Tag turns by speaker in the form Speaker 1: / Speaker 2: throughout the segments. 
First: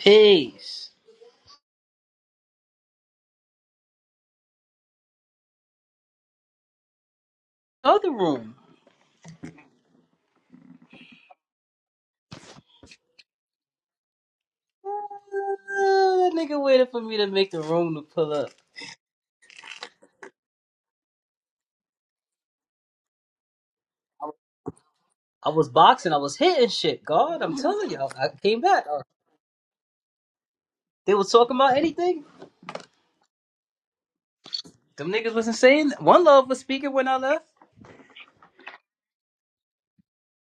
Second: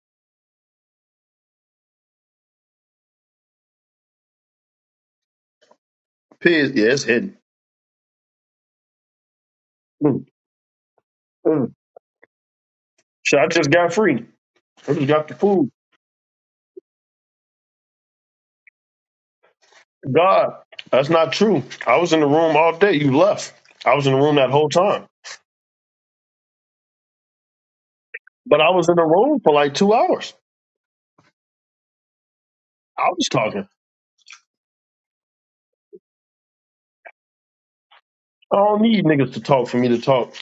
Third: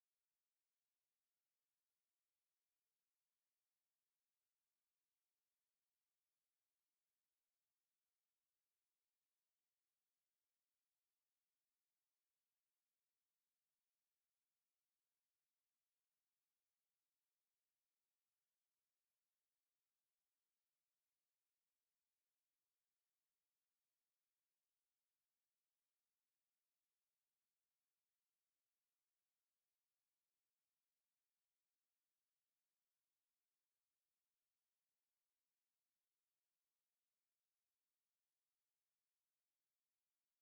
Speaker 1: Peace.
Speaker 2: Piz, yeah, it's hidden.
Speaker 1: Other room.
Speaker 2: Mm, mm. Shit, I just got free. I just got the
Speaker 1: Uh,
Speaker 2: food.
Speaker 1: that nigga waited for me to make the room to pull up.
Speaker 2: God, that's not true. I was in the room all day. You left. I was in the room that whole time.
Speaker 1: I was boxing. I was hitting shit. God, I'm telling y'all. I came
Speaker 2: But I
Speaker 1: back.
Speaker 2: was in
Speaker 1: Uh,
Speaker 2: the room for like two hours.
Speaker 1: they was talking about anything.
Speaker 2: I was talking.
Speaker 1: Them niggas wasn't saying. One Love was speaking when I left.
Speaker 2: I don't need niggas to talk for me to talk.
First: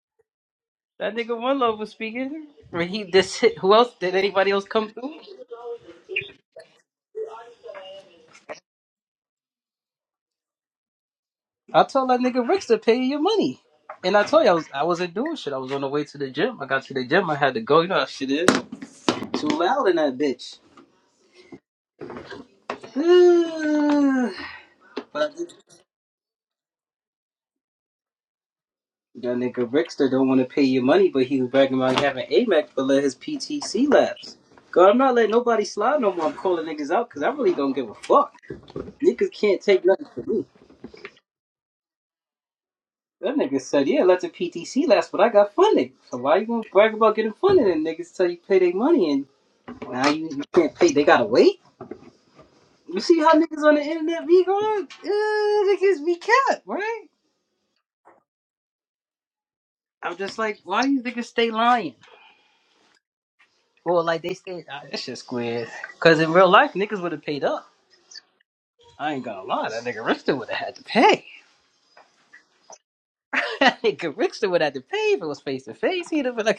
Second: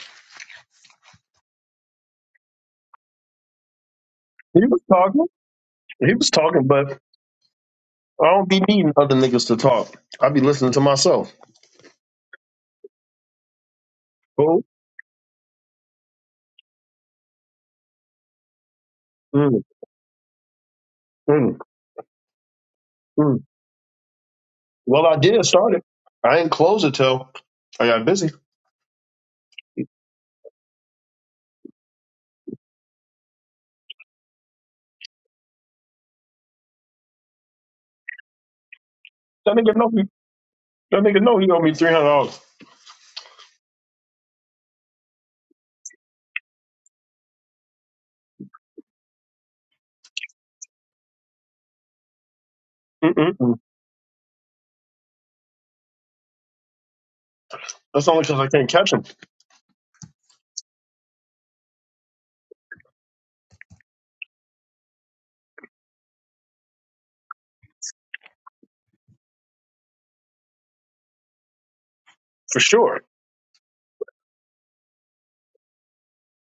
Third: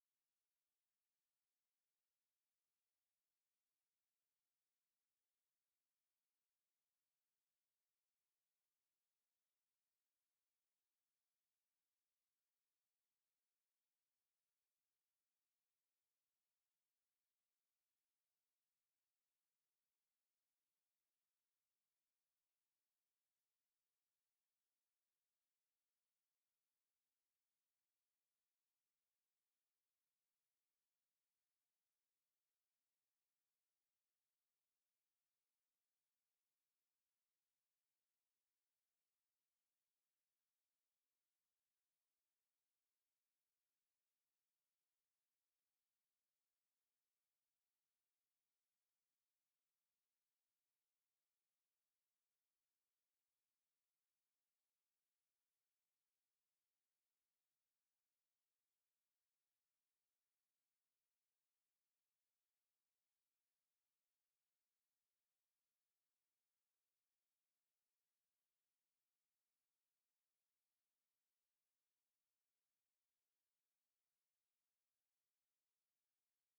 Speaker 1: That nigga One Love was speaking. When he this hit, who else did anybody
Speaker 2: He
Speaker 1: else
Speaker 2: was
Speaker 1: come through?
Speaker 2: talking. He was talking, but I don't be needing other niggas to talk. I be listening to myself.
Speaker 1: I told that nigga Ricks to pay your money. And I told you I
Speaker 2: Cool.
Speaker 1: was I wasn't doing shit. I was on the way to the gym. I got to the gym. I had to go. You know how shit is. Too
Speaker 2: Mm,
Speaker 1: loud in that bitch.
Speaker 2: mm, mm. Well, I
Speaker 1: but I
Speaker 2: did
Speaker 1: did
Speaker 2: start it. I ain't close it till I got busy.
Speaker 1: That nigga Rickster don't want to pay your money, but he was bragging about having a Mac but let his PTC lapse. God, I'm not letting nobody slide no more. I'm calling niggas out because I really don't give a fuck. Niggas
Speaker 2: That
Speaker 1: can't
Speaker 2: nigga
Speaker 1: take
Speaker 2: know me.
Speaker 1: nothing from me.
Speaker 2: That nigga know he owe me three hundred
Speaker 1: That nigga said, yeah, let the PTC lapse, but I got funding. So why you gonna brag about getting funding and niggas tell you pay their money and now you, you can't pay? They gotta wait. You see how
Speaker 2: dollars.
Speaker 1: niggas on the internet be going? Uh, niggas be kept, right?
Speaker 2: That's only because I can't catch him,
Speaker 1: I'm just like, why do you niggas stay lying? Well, like they said, ah, that shit squid. Cause in real life, niggas would have paid up. I ain't gonna lie, that nigga Richter would have had to pay.
Speaker 2: for sure.
Speaker 1: that nigga Richter would have had to pay if it was face to face. He'd have been like,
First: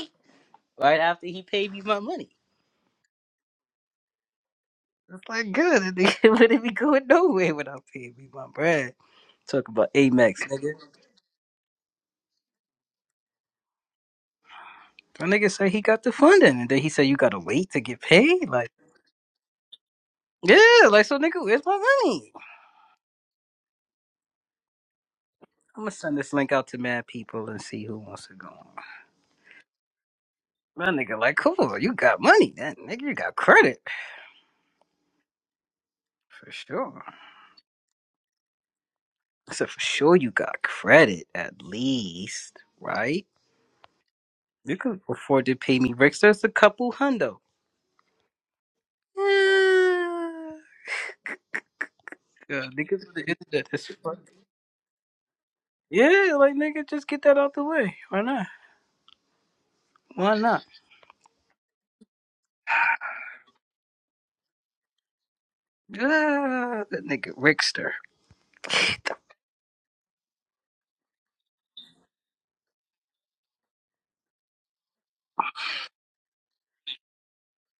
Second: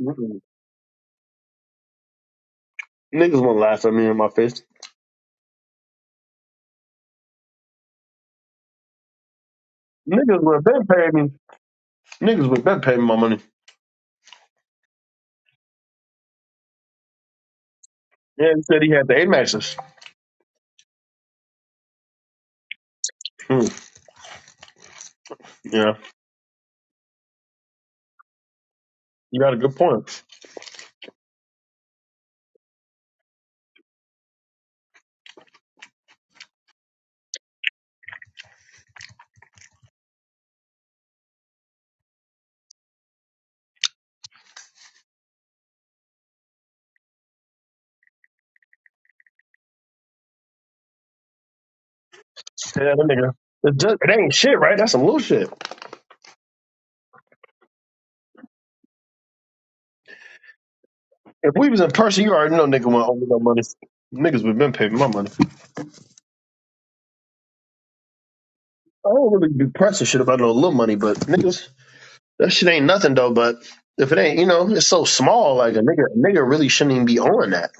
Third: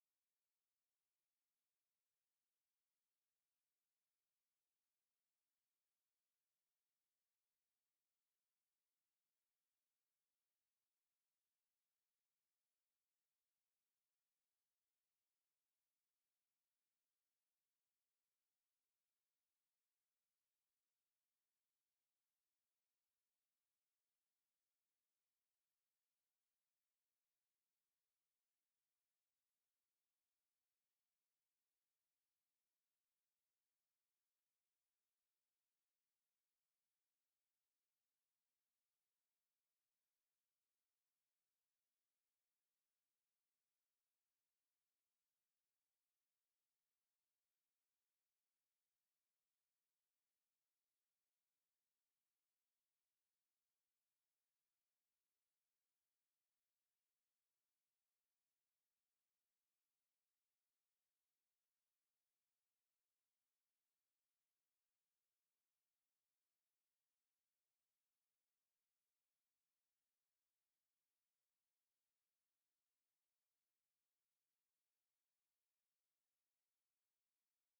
Speaker 2: Mm-mm.
Speaker 1: right after he paid me my money.
Speaker 2: Niggas won't laugh at me in my face.
Speaker 1: It's like good, that nigga wouldn't be going nowhere without paying me my bread. Talk about Amex,
Speaker 2: Niggas would
Speaker 1: nigga.
Speaker 2: bet pay me. Niggas would bet pay me my money.
Speaker 1: My nigga said he got the funding, and then he said you gotta wait to get paid.
Speaker 2: Yeah, he
Speaker 1: Like,
Speaker 2: said he had the eight matches.
Speaker 1: yeah, like so, nigga, where's my money?
Speaker 2: Hmm.
Speaker 1: I'm gonna
Speaker 2: Yeah,
Speaker 1: send this link out to mad people and see who wants to go. on.
Speaker 2: you got a good point.
Speaker 1: My nigga, like, cool, you got money then. Nigga, you got credit. For sure. I said, for sure you got credit, at least, right? You could afford to pay me Rick. There's a couple hundo. Yeah. God,
Speaker 2: Yeah, that
Speaker 1: niggas on the
Speaker 2: nigga.
Speaker 1: internet
Speaker 2: It,
Speaker 1: is
Speaker 2: just, it
Speaker 1: fuck.
Speaker 2: ain't shit, right? That's some little shit.
Speaker 1: Yeah, like, nigga, just get that out the way. Why not? Why not?
Speaker 2: If we was in person, you already know nigga won't owe me no money. Niggas would been paying me my money.
Speaker 1: Ah, that nigga Rickster.
Speaker 2: I
Speaker 1: The,
Speaker 2: don't really be pressing shit about no little money, but niggas, that shit ain't nothing though. But if it ain't, you know, it's so small. Like a nigga, a nigga really shouldn't even be owing that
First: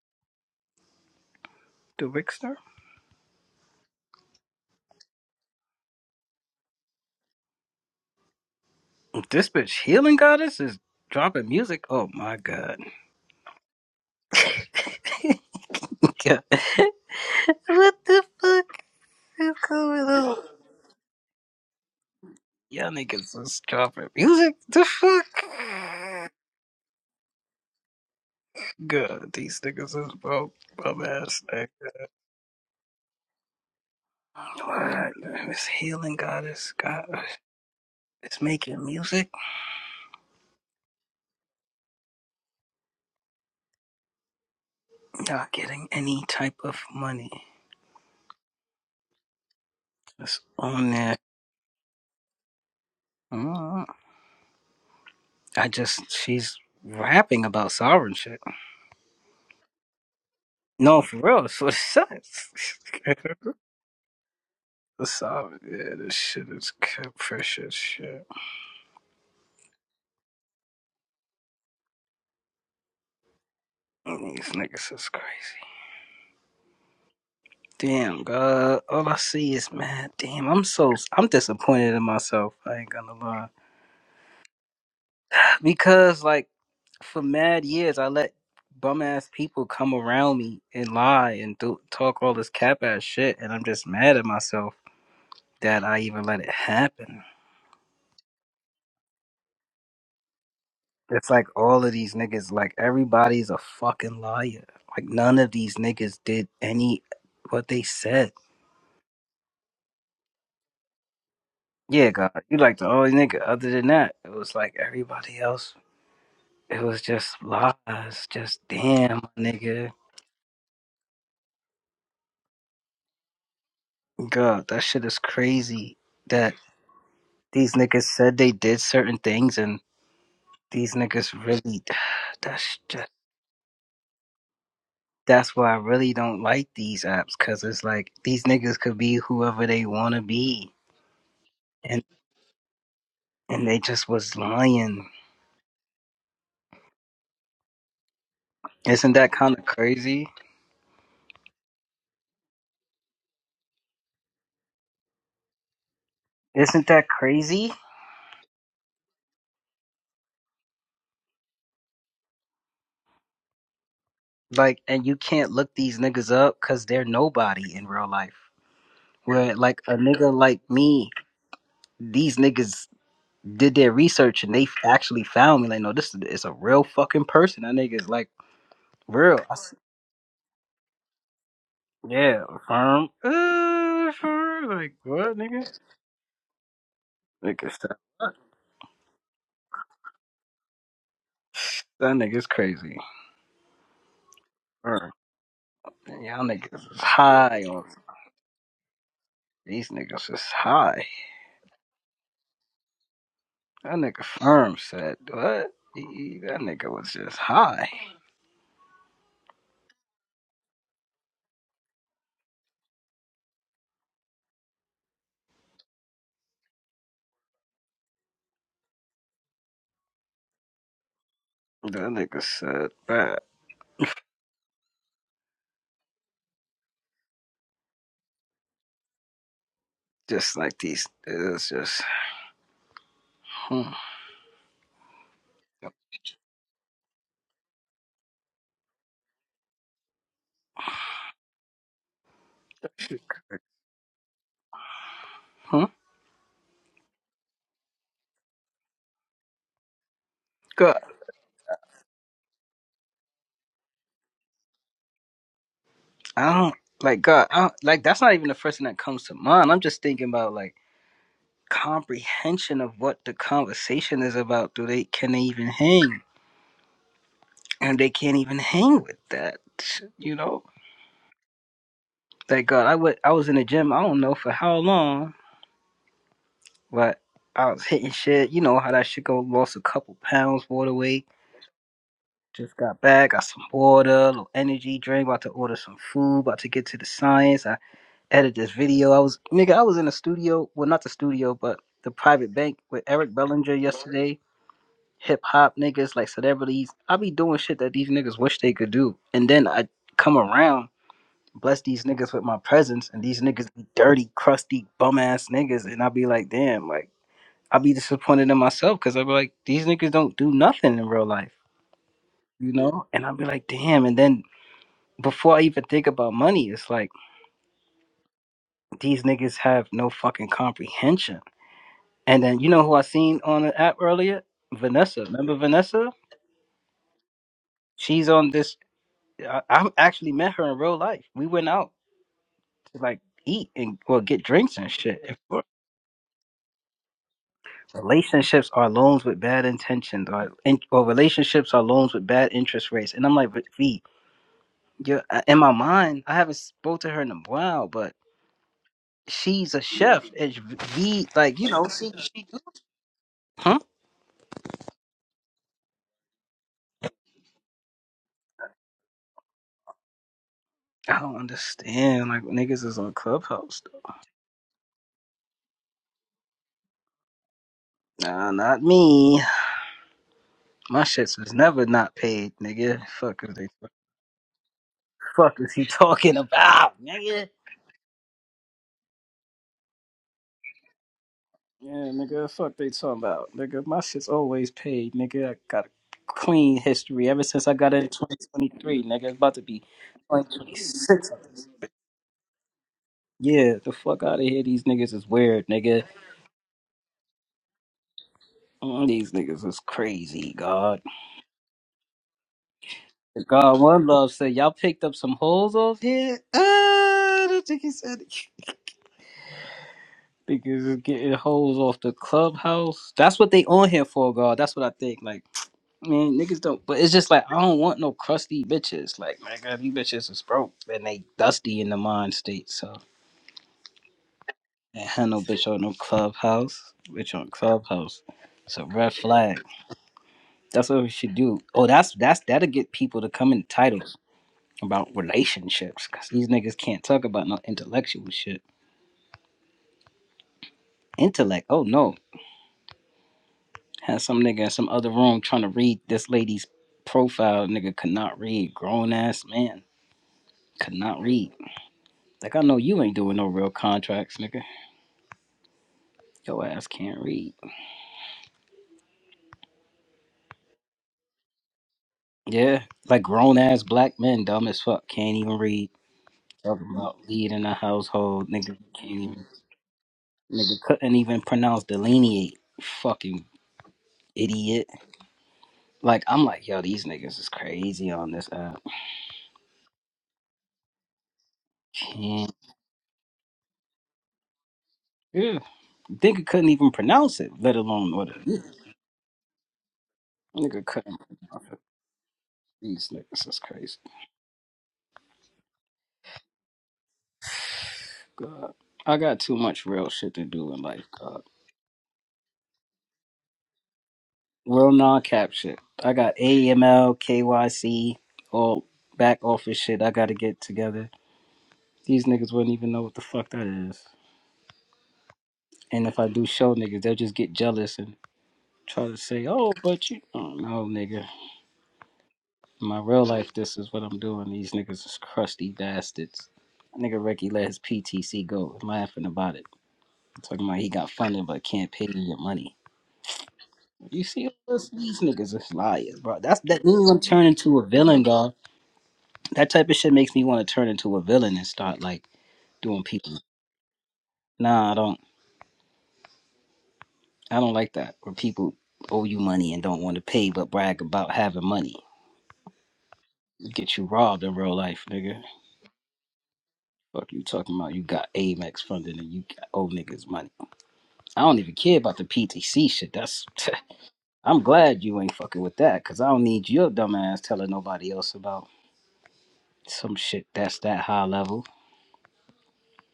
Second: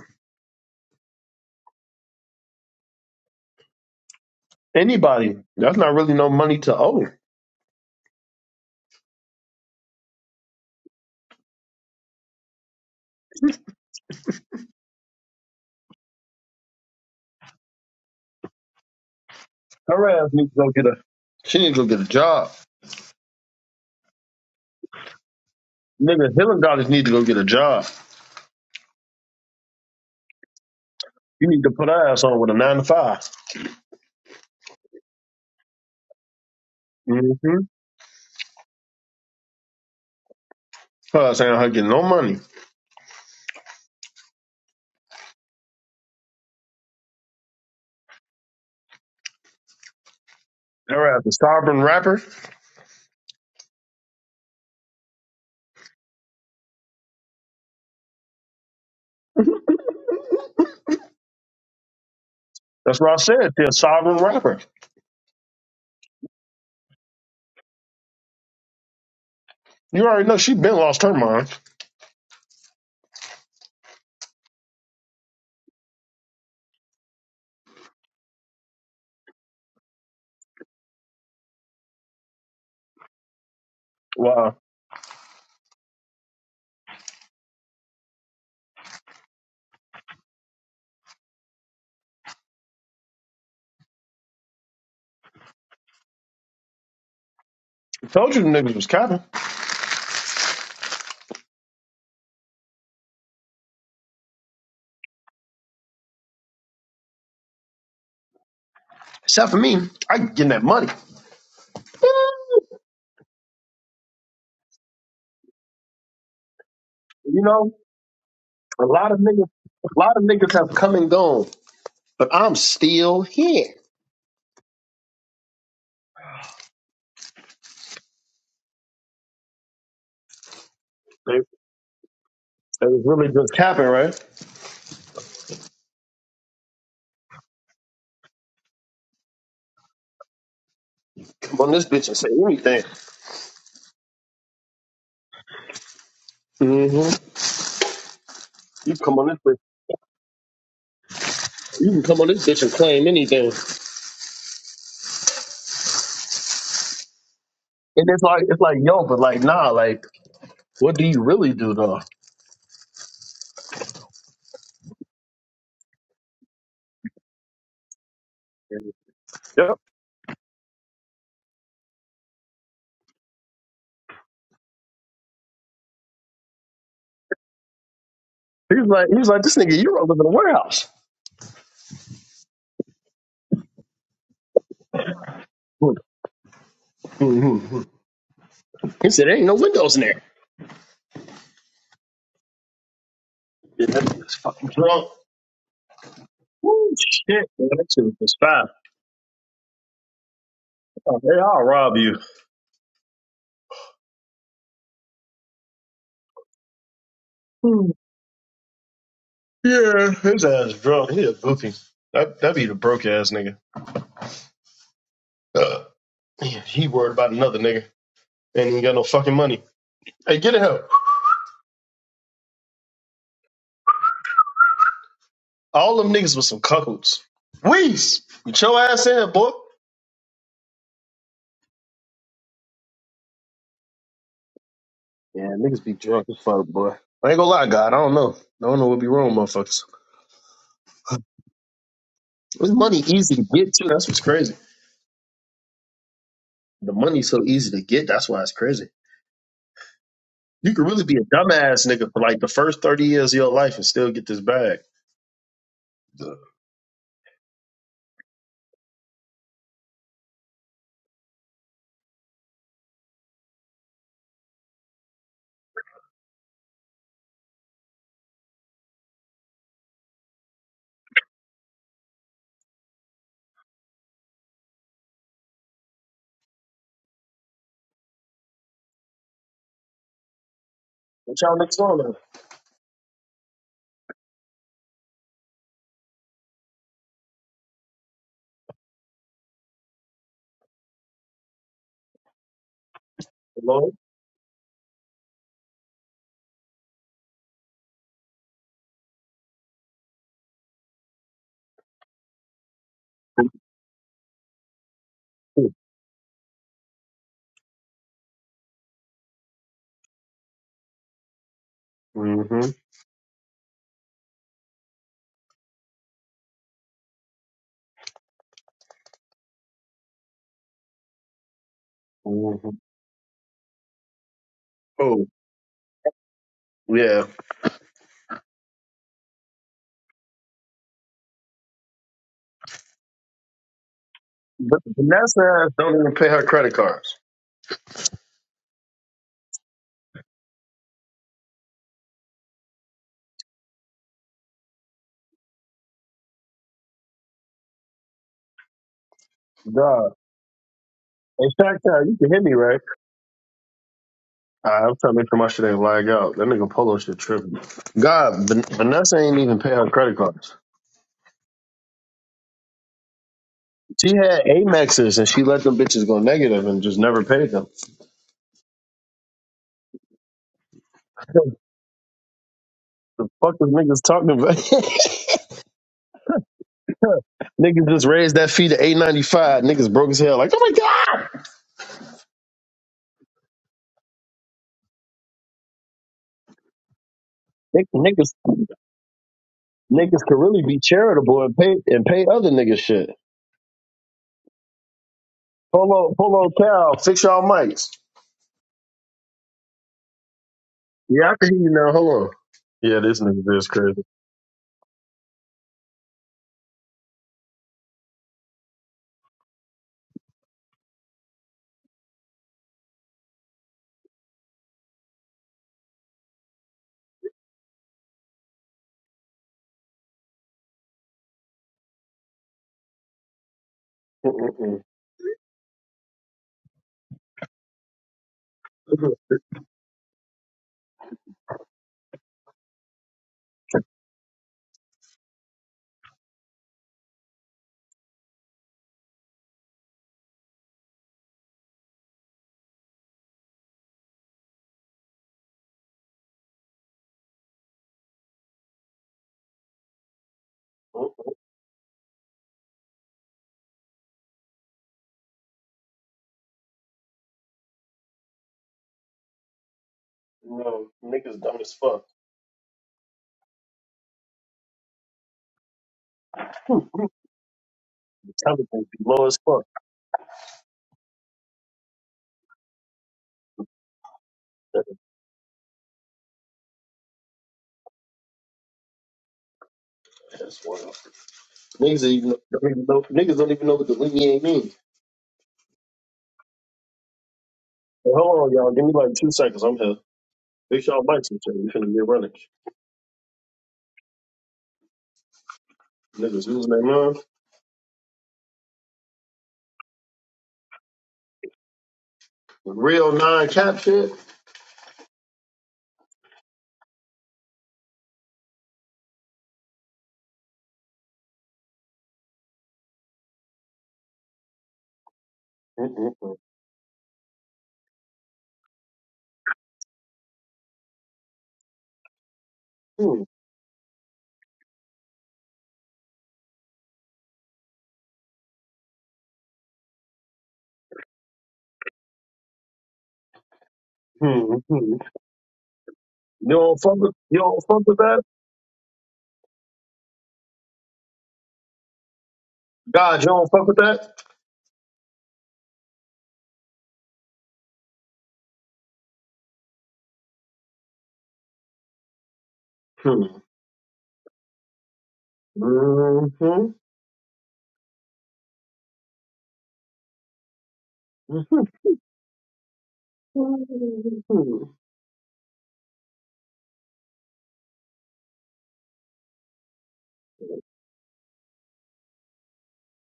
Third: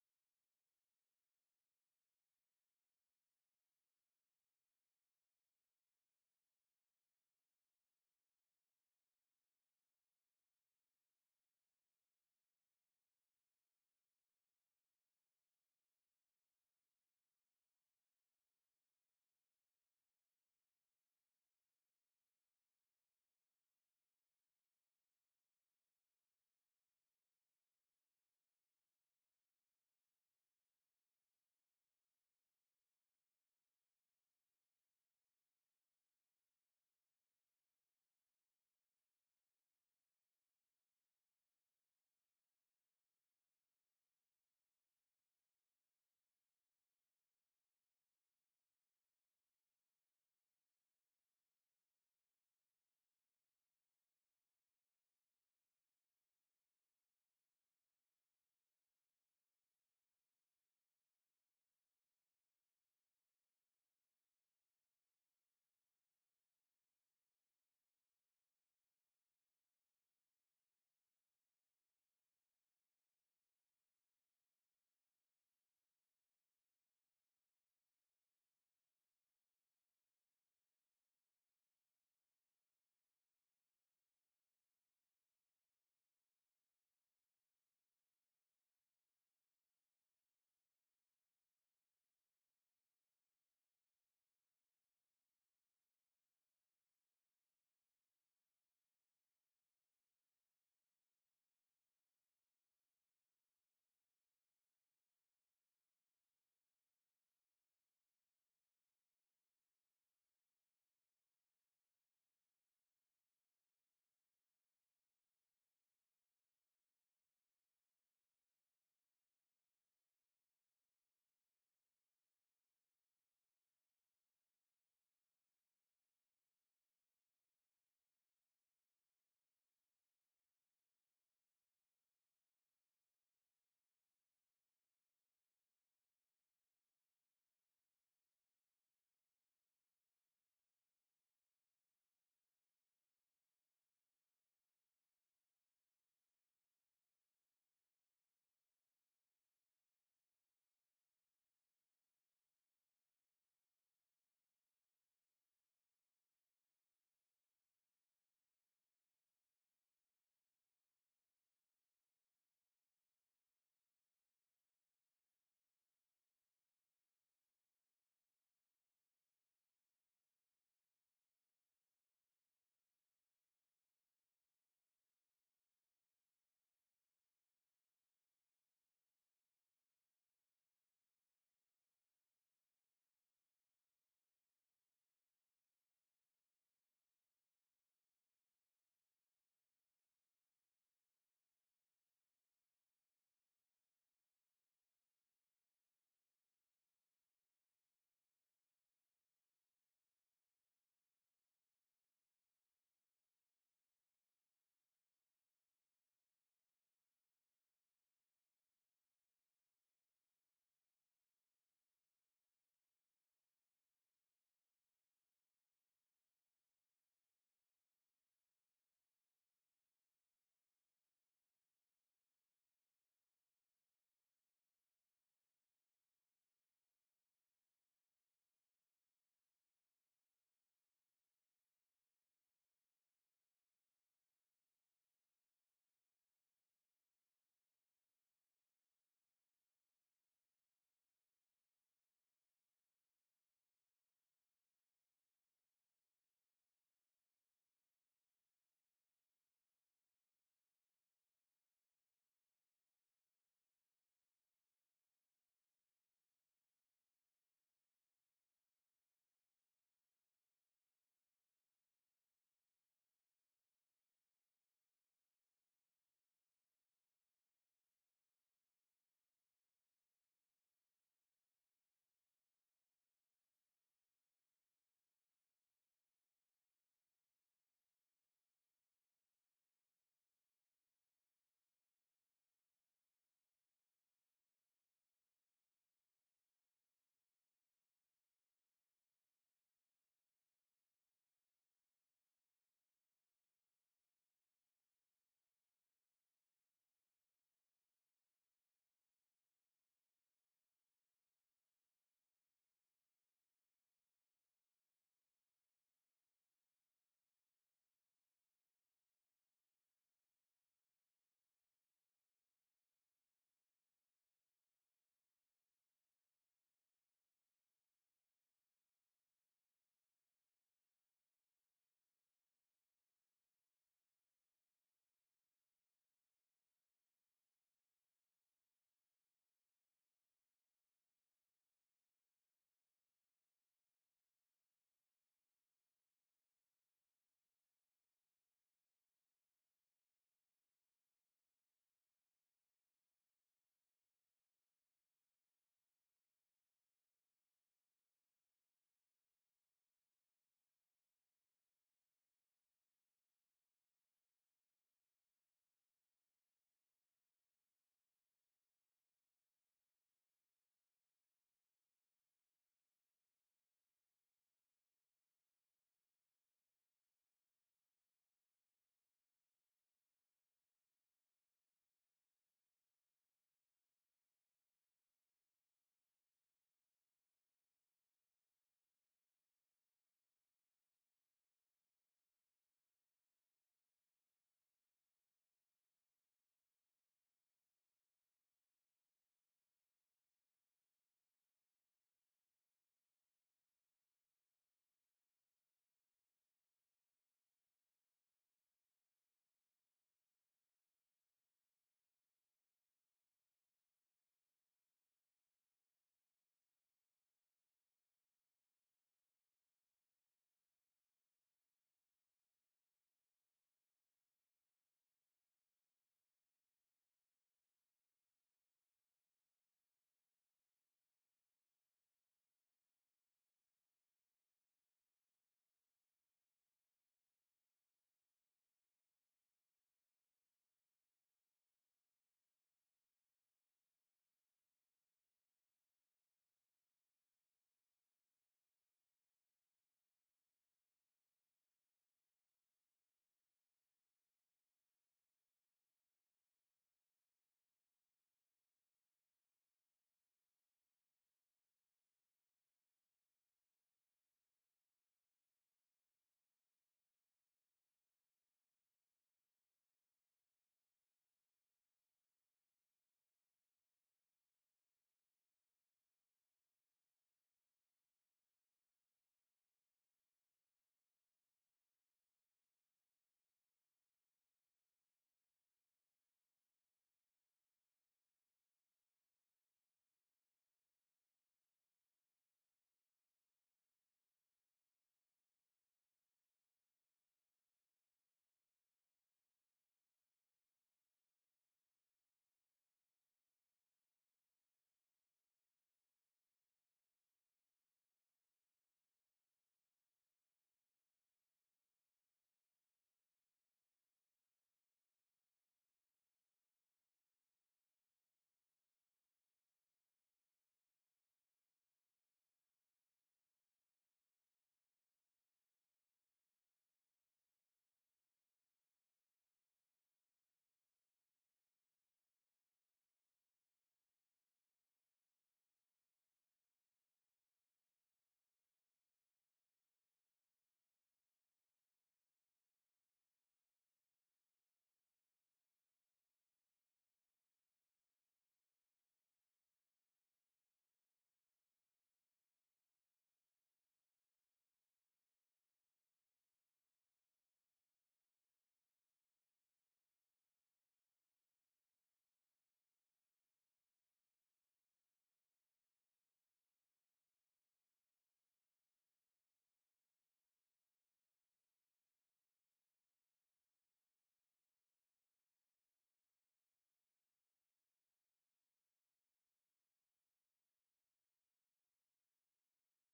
Speaker 1: the Rickster?
Speaker 2: anybody. That's not really no money to owe.
Speaker 1: This bitch healing goddess is dropping music. Oh my god. God. What the fuck is going
Speaker 2: Her ass
Speaker 1: on?
Speaker 2: needs to go get a She need to go get a job.
Speaker 1: Y'all niggas is dropping music. The
Speaker 2: nigga.
Speaker 1: fuck?
Speaker 2: Helen daughters need to go get a job.
Speaker 1: God, these niggas is broke. Bum ass
Speaker 2: You need
Speaker 1: nigga.
Speaker 2: to put her ass on with a nine to 5
Speaker 1: What? This healing goddess, God,
Speaker 2: Mm-hmm.
Speaker 1: is making music,
Speaker 2: Her ass ain't her getting no money.
Speaker 1: not getting any type of money. Just on
Speaker 2: Her
Speaker 1: that.
Speaker 2: ass a sovereign rapper.
Speaker 1: Mm. I just, she's rapping about sovereign shit. No, for real, that's what it says.
Speaker 2: That's what I said. She a sovereign rapper.
Speaker 1: the sovereign, yeah, this shit is capricious shit.
Speaker 2: You already know she been lost her mind.
Speaker 1: These niggas is crazy. Damn, God. All I see is, man, damn, I'm so, I'm disappointed in myself. I ain't gonna lie.
Speaker 2: Wow.
Speaker 1: Because, like, for mad years, I let bum ass people come around me and lie and do, talk all this cap ass shit. And I'm just mad at myself that I even let it happen.
Speaker 2: I told you the niggas was capping.
Speaker 1: It's like all of these niggas, like, everybody's a fucking liar. Like, none of these niggas did any what they said.
Speaker 2: Except for me, I getting that money.
Speaker 1: Yeah, God, you like the only nigga. Other than that, it was like everybody else. It was just
Speaker 2: You know,
Speaker 1: lies. Just
Speaker 2: a lot of
Speaker 1: damn, my
Speaker 2: niggas,
Speaker 1: nigga.
Speaker 2: A lot of niggas have come and gone, but I'm still here.
Speaker 1: God, that shit is crazy. That these niggas said they did certain things, and these niggas
Speaker 2: they
Speaker 1: really. That's
Speaker 2: they was
Speaker 1: just.
Speaker 2: really just Capping, right?
Speaker 1: That's why I really don't like these apps, cause it's like these niggas could be whoever they wanna be,
Speaker 2: Come on this
Speaker 1: and
Speaker 2: bitch and say anything.
Speaker 1: and they just was lying.
Speaker 2: hmm You
Speaker 1: Isn't
Speaker 2: come on
Speaker 1: that
Speaker 2: this
Speaker 1: kind of
Speaker 2: bitch.
Speaker 1: crazy?
Speaker 2: You can come on this bitch and claim anything. And
Speaker 1: Isn't that crazy?
Speaker 2: it's like it's like yo, but like nah, like what do you really do though?
Speaker 1: Like, and you can't look these niggas up because they're nobody in real life. Where,
Speaker 2: Yep.
Speaker 1: like, a nigga like me, these niggas did their research and they actually found me. Like, no, this is a real fucking person. That nigga is, like,
Speaker 2: He was like he was
Speaker 1: real.
Speaker 2: like
Speaker 1: I
Speaker 2: this
Speaker 1: s-
Speaker 2: nigga, you don't live in a warehouse.
Speaker 1: yeah, firm. Uh, firm. Like, what, nigga? Nigga,
Speaker 2: hmm
Speaker 1: stop.
Speaker 2: He said there ain't no windows in there.
Speaker 1: That nigga's crazy.
Speaker 2: Yeah, that nigga's fucking drunk.
Speaker 1: Firm. Y'all niggas
Speaker 2: Woo,
Speaker 1: is
Speaker 2: shit,
Speaker 1: high
Speaker 2: man,
Speaker 1: on
Speaker 2: that shit was fine.
Speaker 1: these niggas is high.
Speaker 2: Oh, hey, I'll rob you.
Speaker 1: That nigga firm said, what? He- That nigga was just high.
Speaker 2: Hmm. Yeah, his ass drunk. He a goofy. That that be the broke ass nigga. Uh, he he worried about another nigga, and he ain't got no fucking money. Hey, get it help.
Speaker 1: That nigga said that
Speaker 2: All them niggas was some cuckolds. Weez, get your ass in here, boy.
Speaker 1: just like these. It's just hmm,
Speaker 2: Yeah, niggas be drunk as fuck, boy. I ain't gonna lie, God. I don't know. I don't know what be wrong, with motherfuckers. This money easy to get too. That's what's crazy.
Speaker 1: hmm.
Speaker 2: The money's so easy to get. That's why it's crazy. You could
Speaker 1: God.
Speaker 2: really be a dumbass nigga for like the first thirty years of your life and still get this bag. Duh.
Speaker 1: I don't like God. I don't, like that's not even the first thing that comes to mind. I'm just thinking about like comprehension of what the conversation is about. Do they can they even hang? And they can't even hang with that. You know. Like God, I would. I was in the gym. I don't know for how long, but I was hitting shit. You know how that shit go. Lost a couple pounds, water weight.
Speaker 2: What y'all niggas on now?
Speaker 1: Just got back, got some water, a little energy drink, about to order some food, about to get to the science. I edit this video. I was nigga, I was in the studio, well not the studio, but the private bank with Eric Bellinger
Speaker 2: Hello.
Speaker 1: yesterday. Hip hop niggas, like celebrities. I be doing shit that these niggas wish they could do. And then I come around, bless these niggas with my presence, and these niggas be dirty, crusty, bum ass niggas, and I be like, damn, like I be disappointed in myself because I be like, these niggas don't do nothing in real life
Speaker 2: Mm-hmm.
Speaker 1: you know? And I'd be like, damn. And then before I even think about money, it's like these niggas have no fucking comprehension. And then you
Speaker 2: Mm-hmm.
Speaker 1: know who I seen on the app earlier? Vanessa.
Speaker 2: Oh
Speaker 1: Remember Vanessa?
Speaker 2: yeah,
Speaker 1: She's on this. I, I actually met her in real life. We went out to like eat and well get drinks
Speaker 2: but
Speaker 1: and shit.
Speaker 2: Vanessa ass don't even pay her credit cards.
Speaker 1: Relationships are loans with bad intentions, or in, or relationships are loans with bad interest rates. And I'm like, but V, you're, uh, in my mind, I haven't spoke to her in a while, but she's a
Speaker 2: God.
Speaker 1: chef. It's V,
Speaker 2: Hey,
Speaker 1: like you
Speaker 2: Shack
Speaker 1: know,
Speaker 2: Town,
Speaker 1: she,
Speaker 2: you can hit
Speaker 1: she,
Speaker 2: me, right?
Speaker 1: huh?
Speaker 2: Alright, I'm trying to make sure my shit ain't lag out. That nigga Polo shit tripping. God, Van- Vanessa ain't even pay her credit cards.
Speaker 1: I don't understand. Like niggas is on Clubhouse though.
Speaker 2: She had Amexes and she let them bitches go negative and just never paid them.
Speaker 1: Nah, not me. My shits was
Speaker 2: the
Speaker 1: never not paid, nigga. Fuck
Speaker 2: fuck
Speaker 1: is they
Speaker 2: is niggas talking about?
Speaker 1: fuck is he talking about, nigga?
Speaker 2: niggas just raised that fee to eight ninety five. Niggas broke as hell like, oh my god.
Speaker 1: Yeah, nigga, fuck they talking about. Nigga, my shit's always paid, nigga. I got a clean history ever since I
Speaker 2: Nick-
Speaker 1: got in twenty
Speaker 2: Niggas,
Speaker 1: twenty three, nigga. It's about to be
Speaker 2: niggas could
Speaker 1: twenty
Speaker 2: really
Speaker 1: twenty
Speaker 2: be
Speaker 1: six.
Speaker 2: charitable and pay and pay other niggas shit.
Speaker 1: Yeah, the fuck out of here. These niggas is weird, nigga.
Speaker 2: Polo, Polo Cal, fix y'all mics.
Speaker 1: Mm, These niggas is crazy, God.
Speaker 2: Yeah, I can hear you now. Hold on. Yeah, this nigga is
Speaker 1: God
Speaker 2: crazy.
Speaker 1: one love said y'all picked up some hoes off here. Uh, I don't think he said it. Niggas is getting hoes off the clubhouse. That's what they on here for, God. That's what I think. Like, man, niggas don't. But it's just like I don't want no crusty bitches. Like, my God, these bitches is broke and they dusty in the mind state. So,
Speaker 2: Mm-mm-mm.
Speaker 1: and had no bitch on no clubhouse. Bitch on clubhouse. It's a red flag. That's what we should do. Oh, that's that's that'll get people to come in titles. about relationships because these niggas can't talk about no intellectual shit. Intellect, oh no. Had some nigga in some other room trying to read this lady's profile. Nigga could not read. Grown ass man could not read. Like I know you ain't doing no real contracts, nigga. Your ass can't read.
Speaker 2: You know, niggas dumb as fuck.
Speaker 1: Yeah, like grown ass black men, dumb as fuck, can't even read. Talking about leading a household,
Speaker 2: Intelligence
Speaker 1: nigga
Speaker 2: be
Speaker 1: can't
Speaker 2: low as
Speaker 1: even,
Speaker 2: fuck.
Speaker 1: nigga couldn't even pronounce delineate. Fucking idiot. Like I'm like, yo, these niggas is crazy on this app.
Speaker 2: That's wild. Niggas even
Speaker 1: And
Speaker 2: don't even know niggas don't even know what the delineate means.
Speaker 1: yeah, nigga couldn't even pronounce it, let
Speaker 2: Hey,
Speaker 1: alone what
Speaker 2: hold on,
Speaker 1: it.
Speaker 2: y'all. Give me like two seconds. I'm here. Make
Speaker 1: Nigga
Speaker 2: sure y'all
Speaker 1: couldn't
Speaker 2: mics and shit. We
Speaker 1: pronounce it.
Speaker 2: finna get running.
Speaker 1: These niggas is crazy.
Speaker 2: Niggas losing their mind.
Speaker 1: God, I got too much real shit to do in life. God,
Speaker 2: Real nine cap shit.
Speaker 1: real non-cap shit. I got AML, KYC, all back office shit. I got to get together. These niggas wouldn't even know what the fuck that is. And if I
Speaker 2: Mm-mm-mm.
Speaker 1: do show niggas, they'll just get jealous and try to say, "Oh, but you." Oh no, nigga. In my
Speaker 2: Hmm.
Speaker 1: real life, this is what I'm doing. These niggas is crusty bastards. Nigga Ricky let his PTC go, laughing about it. Talking about he got funded but can't pay you your money. You see,
Speaker 2: Hmm.
Speaker 1: this-
Speaker 2: hmm.
Speaker 1: these niggas is liars, bro.
Speaker 2: You
Speaker 1: That's
Speaker 2: don't
Speaker 1: that
Speaker 2: fuck
Speaker 1: means
Speaker 2: with
Speaker 1: I'm
Speaker 2: you
Speaker 1: turning
Speaker 2: don't
Speaker 1: into
Speaker 2: fuck
Speaker 1: a
Speaker 2: with
Speaker 1: villain,
Speaker 2: that?
Speaker 1: God. That type of shit makes me want to turn into a villain and start like doing
Speaker 2: God, you
Speaker 1: people.
Speaker 2: don't fuck with that?
Speaker 1: Nah, I don't. I don't like that. Where people owe you money and don't want to pay, but brag about having money.
Speaker 2: Hmm.
Speaker 1: Get you robbed in real life, nigga.
Speaker 2: Mm-hmm.
Speaker 1: Fuck you talking about? You got Amex funding and you got owe niggas money. I don't
Speaker 2: Mm-hmm.
Speaker 1: even care about the PTC shit. That's I'm
Speaker 2: Mm-hmm.
Speaker 1: glad you ain't fucking with that because I don't need your dumb ass telling nobody else about some shit that's that high level.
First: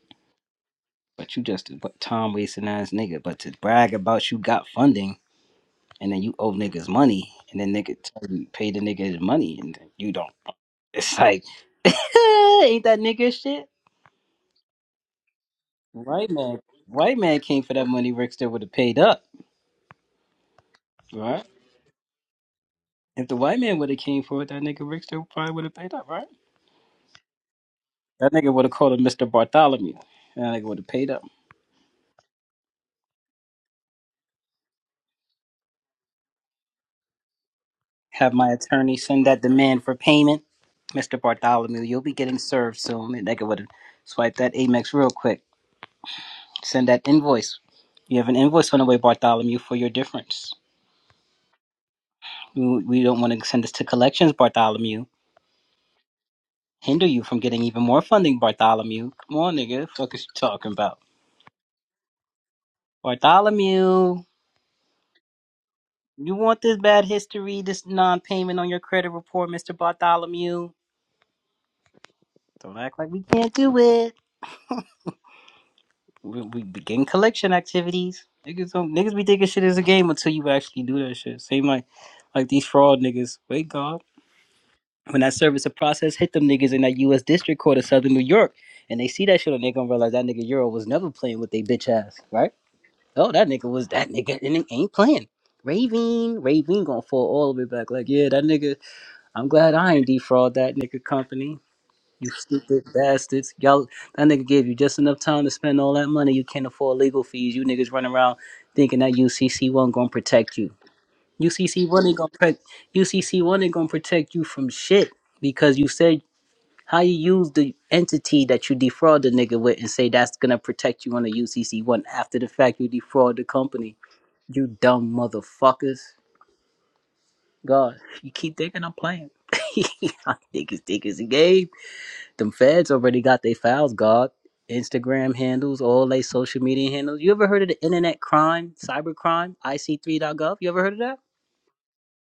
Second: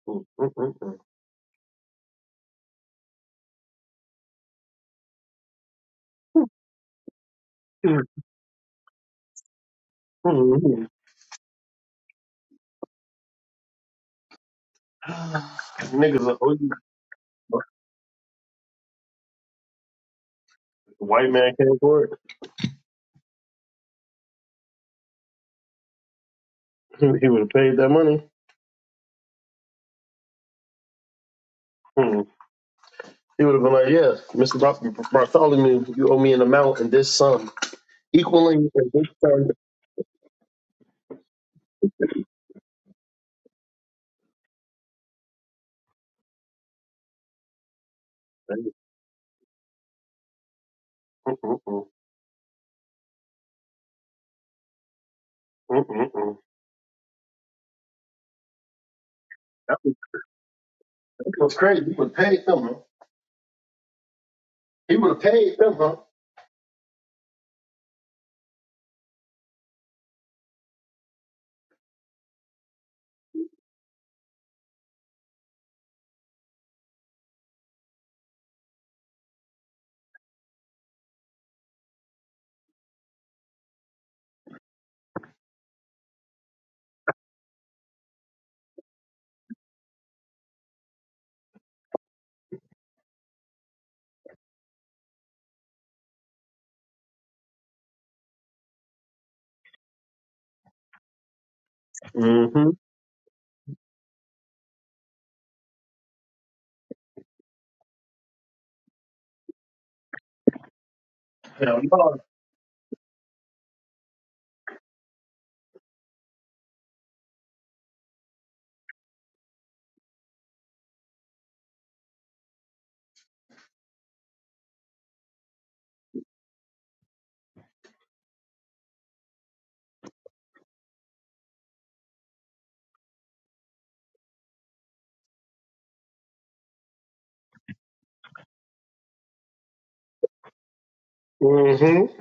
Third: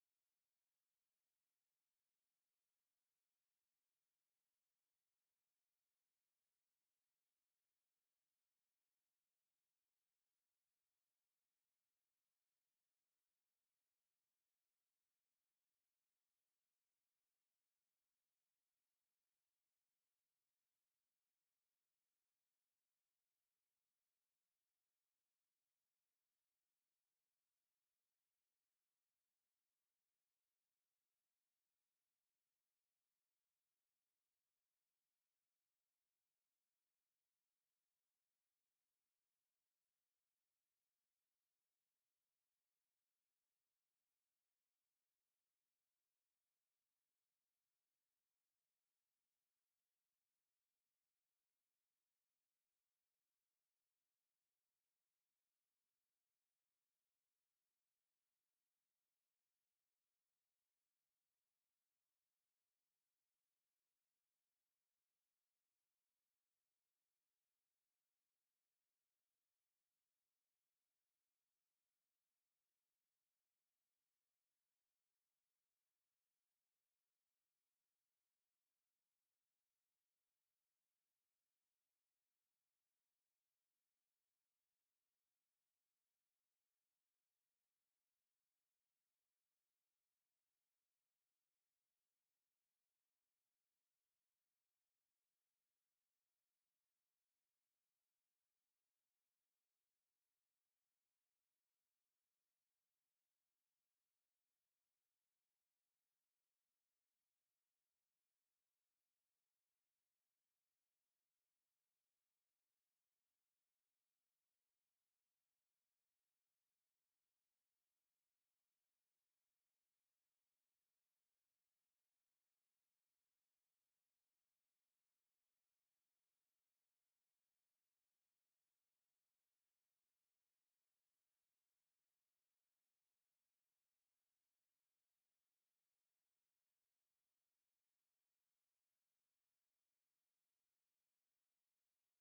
Speaker 2: Mm-hmm. Mm-hmm.
Speaker 1: But you just a time wasting ass nigga. But to brag about you got funding and then you owe niggas money and then nigga tell you pay the nigga his money and then you don't.
Speaker 2: Mm-hmm.
Speaker 1: It's like ain't that nigga shit?
Speaker 2: Mm-hmm. Niggas
Speaker 1: White
Speaker 2: are
Speaker 1: man,
Speaker 2: OG.
Speaker 1: white man came for that money. Rickster would have paid up,
Speaker 2: White
Speaker 1: right?
Speaker 2: man came for it.
Speaker 1: If the white man would have came for it, that nigga Rickster probably would have paid up, right?
Speaker 2: he would have paid that money.
Speaker 1: That nigga would have called him Mr. Bartholomew. That nigga would have paid up.
Speaker 2: Hmm. He would have been like, "Yeah, Mister Bar- Bartholomew, you owe me an amount in this sum,
Speaker 1: Have my
Speaker 2: equaling in
Speaker 1: attorney
Speaker 2: this
Speaker 1: send that
Speaker 2: sum."
Speaker 1: demand for payment. Mr. Bartholomew, you'll be getting served soon. That nigga would have swiped that Amex real quick. Send that invoice. You have an invoice on the way, Bartholomew, for your difference.
Speaker 2: Mm-mm-mm.
Speaker 1: We, we don't want to send this to collections, Bartholomew.
Speaker 2: Mm-mm-mm.
Speaker 1: Hinder you from getting even more funding, Bartholomew. Come on,
Speaker 2: That
Speaker 1: nigga.
Speaker 2: was,
Speaker 1: fuck is you talking about?
Speaker 2: that was crazy. He would have paid them. Huh?
Speaker 1: Bartholomew,
Speaker 2: He would have paid them, huh?
Speaker 1: you want this bad history, this non payment on your credit report, Mr. Bartholomew? Don't act like we can't do it. We, we begin collection activities. Niggas don't niggas be thinking shit is a game until you actually do that shit. Same like like these fraud niggas. Wait God. When that service of process hit them niggas in that US District Court of Southern New York and they see that shit and they gonna realize that nigga Euro was never playing with they bitch ass, right? Oh that nigga was that nigga and it ain't playing. Ravine, Ravine gonna fall all the way back. Like, yeah, that nigga, I'm glad I ain't defraud that nigga company. You
Speaker 2: Mm-hmm.
Speaker 1: stupid bastards. Y'all, that nigga gave you just enough time to spend all that money. You can't afford legal fees. You niggas running around thinking that UCC one gonna protect you.
Speaker 2: Hell
Speaker 1: UCC one
Speaker 2: no.
Speaker 1: ain't gonna protect. UCC one ain't gonna protect you from shit because you said how you use the entity that you defraud the nigga with and say that's gonna protect you on the UCC one after the fact you defraud the company. You dumb motherfuckers. God, you keep thinking I'm playing. I think it's, think it's a game. Them feds already got their files, God. Instagram handles, all they social media handles. You ever heard of the internet crime, cyber crime, IC3.gov? You ever heard of that?
Speaker 2: Mm-hmm.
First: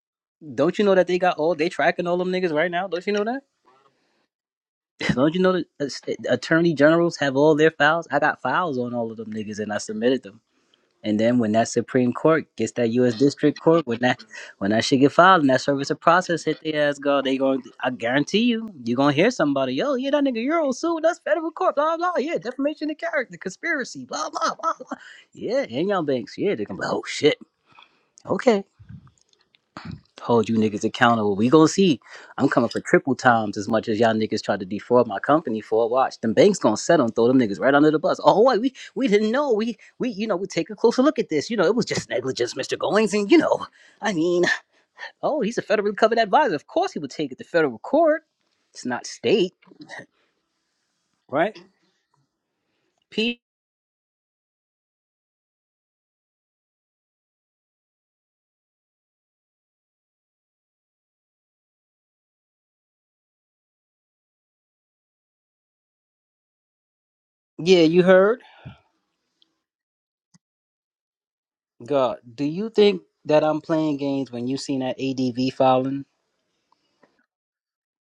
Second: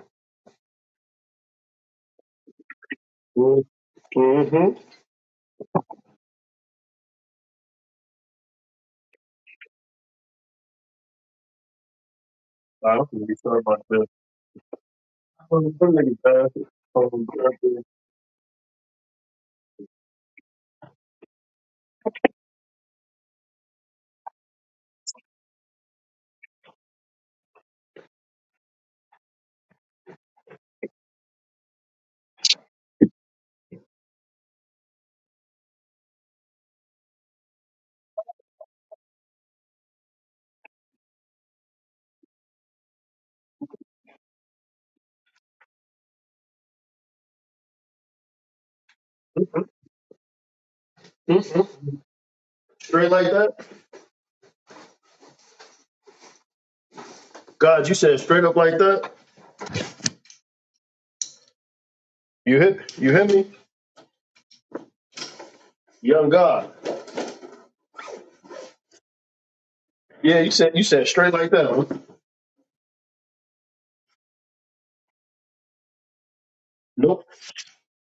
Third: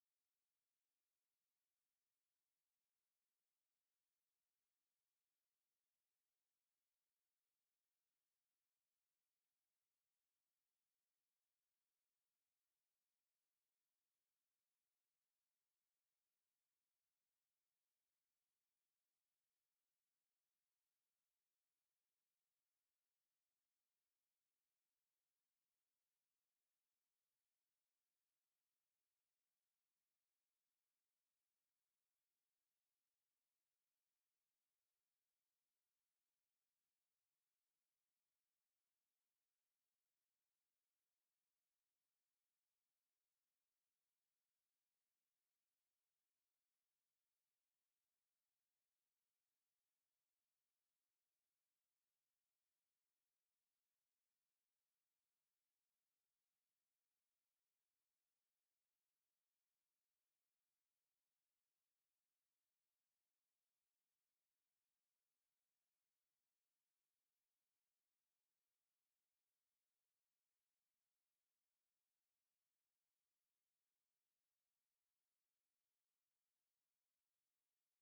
Speaker 1: Don't you know that they got all, they tracking all them niggas right now? Don't you know that?
Speaker 2: Mm-hmm.
Speaker 1: Don't you know that uh, attorney generals have all their files? I got files on all of them niggas and I submitted them. And then when that Supreme Court gets that
Speaker 2: I don't
Speaker 1: U.S.
Speaker 2: think we
Speaker 1: District
Speaker 2: sorry about
Speaker 1: Court, when
Speaker 2: this.
Speaker 1: that when that shit get filed and that
Speaker 2: Them
Speaker 1: service of
Speaker 2: niggas
Speaker 1: process
Speaker 2: bad.
Speaker 1: hit their ass, go
Speaker 2: Um,
Speaker 1: they going to I guarantee you, you gonna hear somebody, yo, yeah, that nigga Euro sued us federal court, blah blah, yeah, defamation of character, conspiracy, blah blah blah, blah. yeah, and y'all banks, yeah, they gonna be, like, oh shit, okay hold you niggas accountable. We gonna see. I'm coming for triple times as much as y'all niggas tried to defraud my company for. Watch, them banks gonna settle and throw them niggas right under the bus. Oh, wait, we we didn't know. We we you know we take a closer look at this. You know it was just negligence, Mr. Goings, and you know, I mean, oh, he's a federally covered advisor. Of course he would take it to federal court. It's not state, right?
Speaker 2: Mhm. Straight like
Speaker 1: P.
Speaker 2: that? God, you said straight up like that? You hit you hit me? Young God.
Speaker 1: Yeah, you heard.
Speaker 2: Yeah, you said you said straight like that. huh?
Speaker 1: God, do you think that I'm playing games when you seen that ADV filing?
Speaker 2: Nope.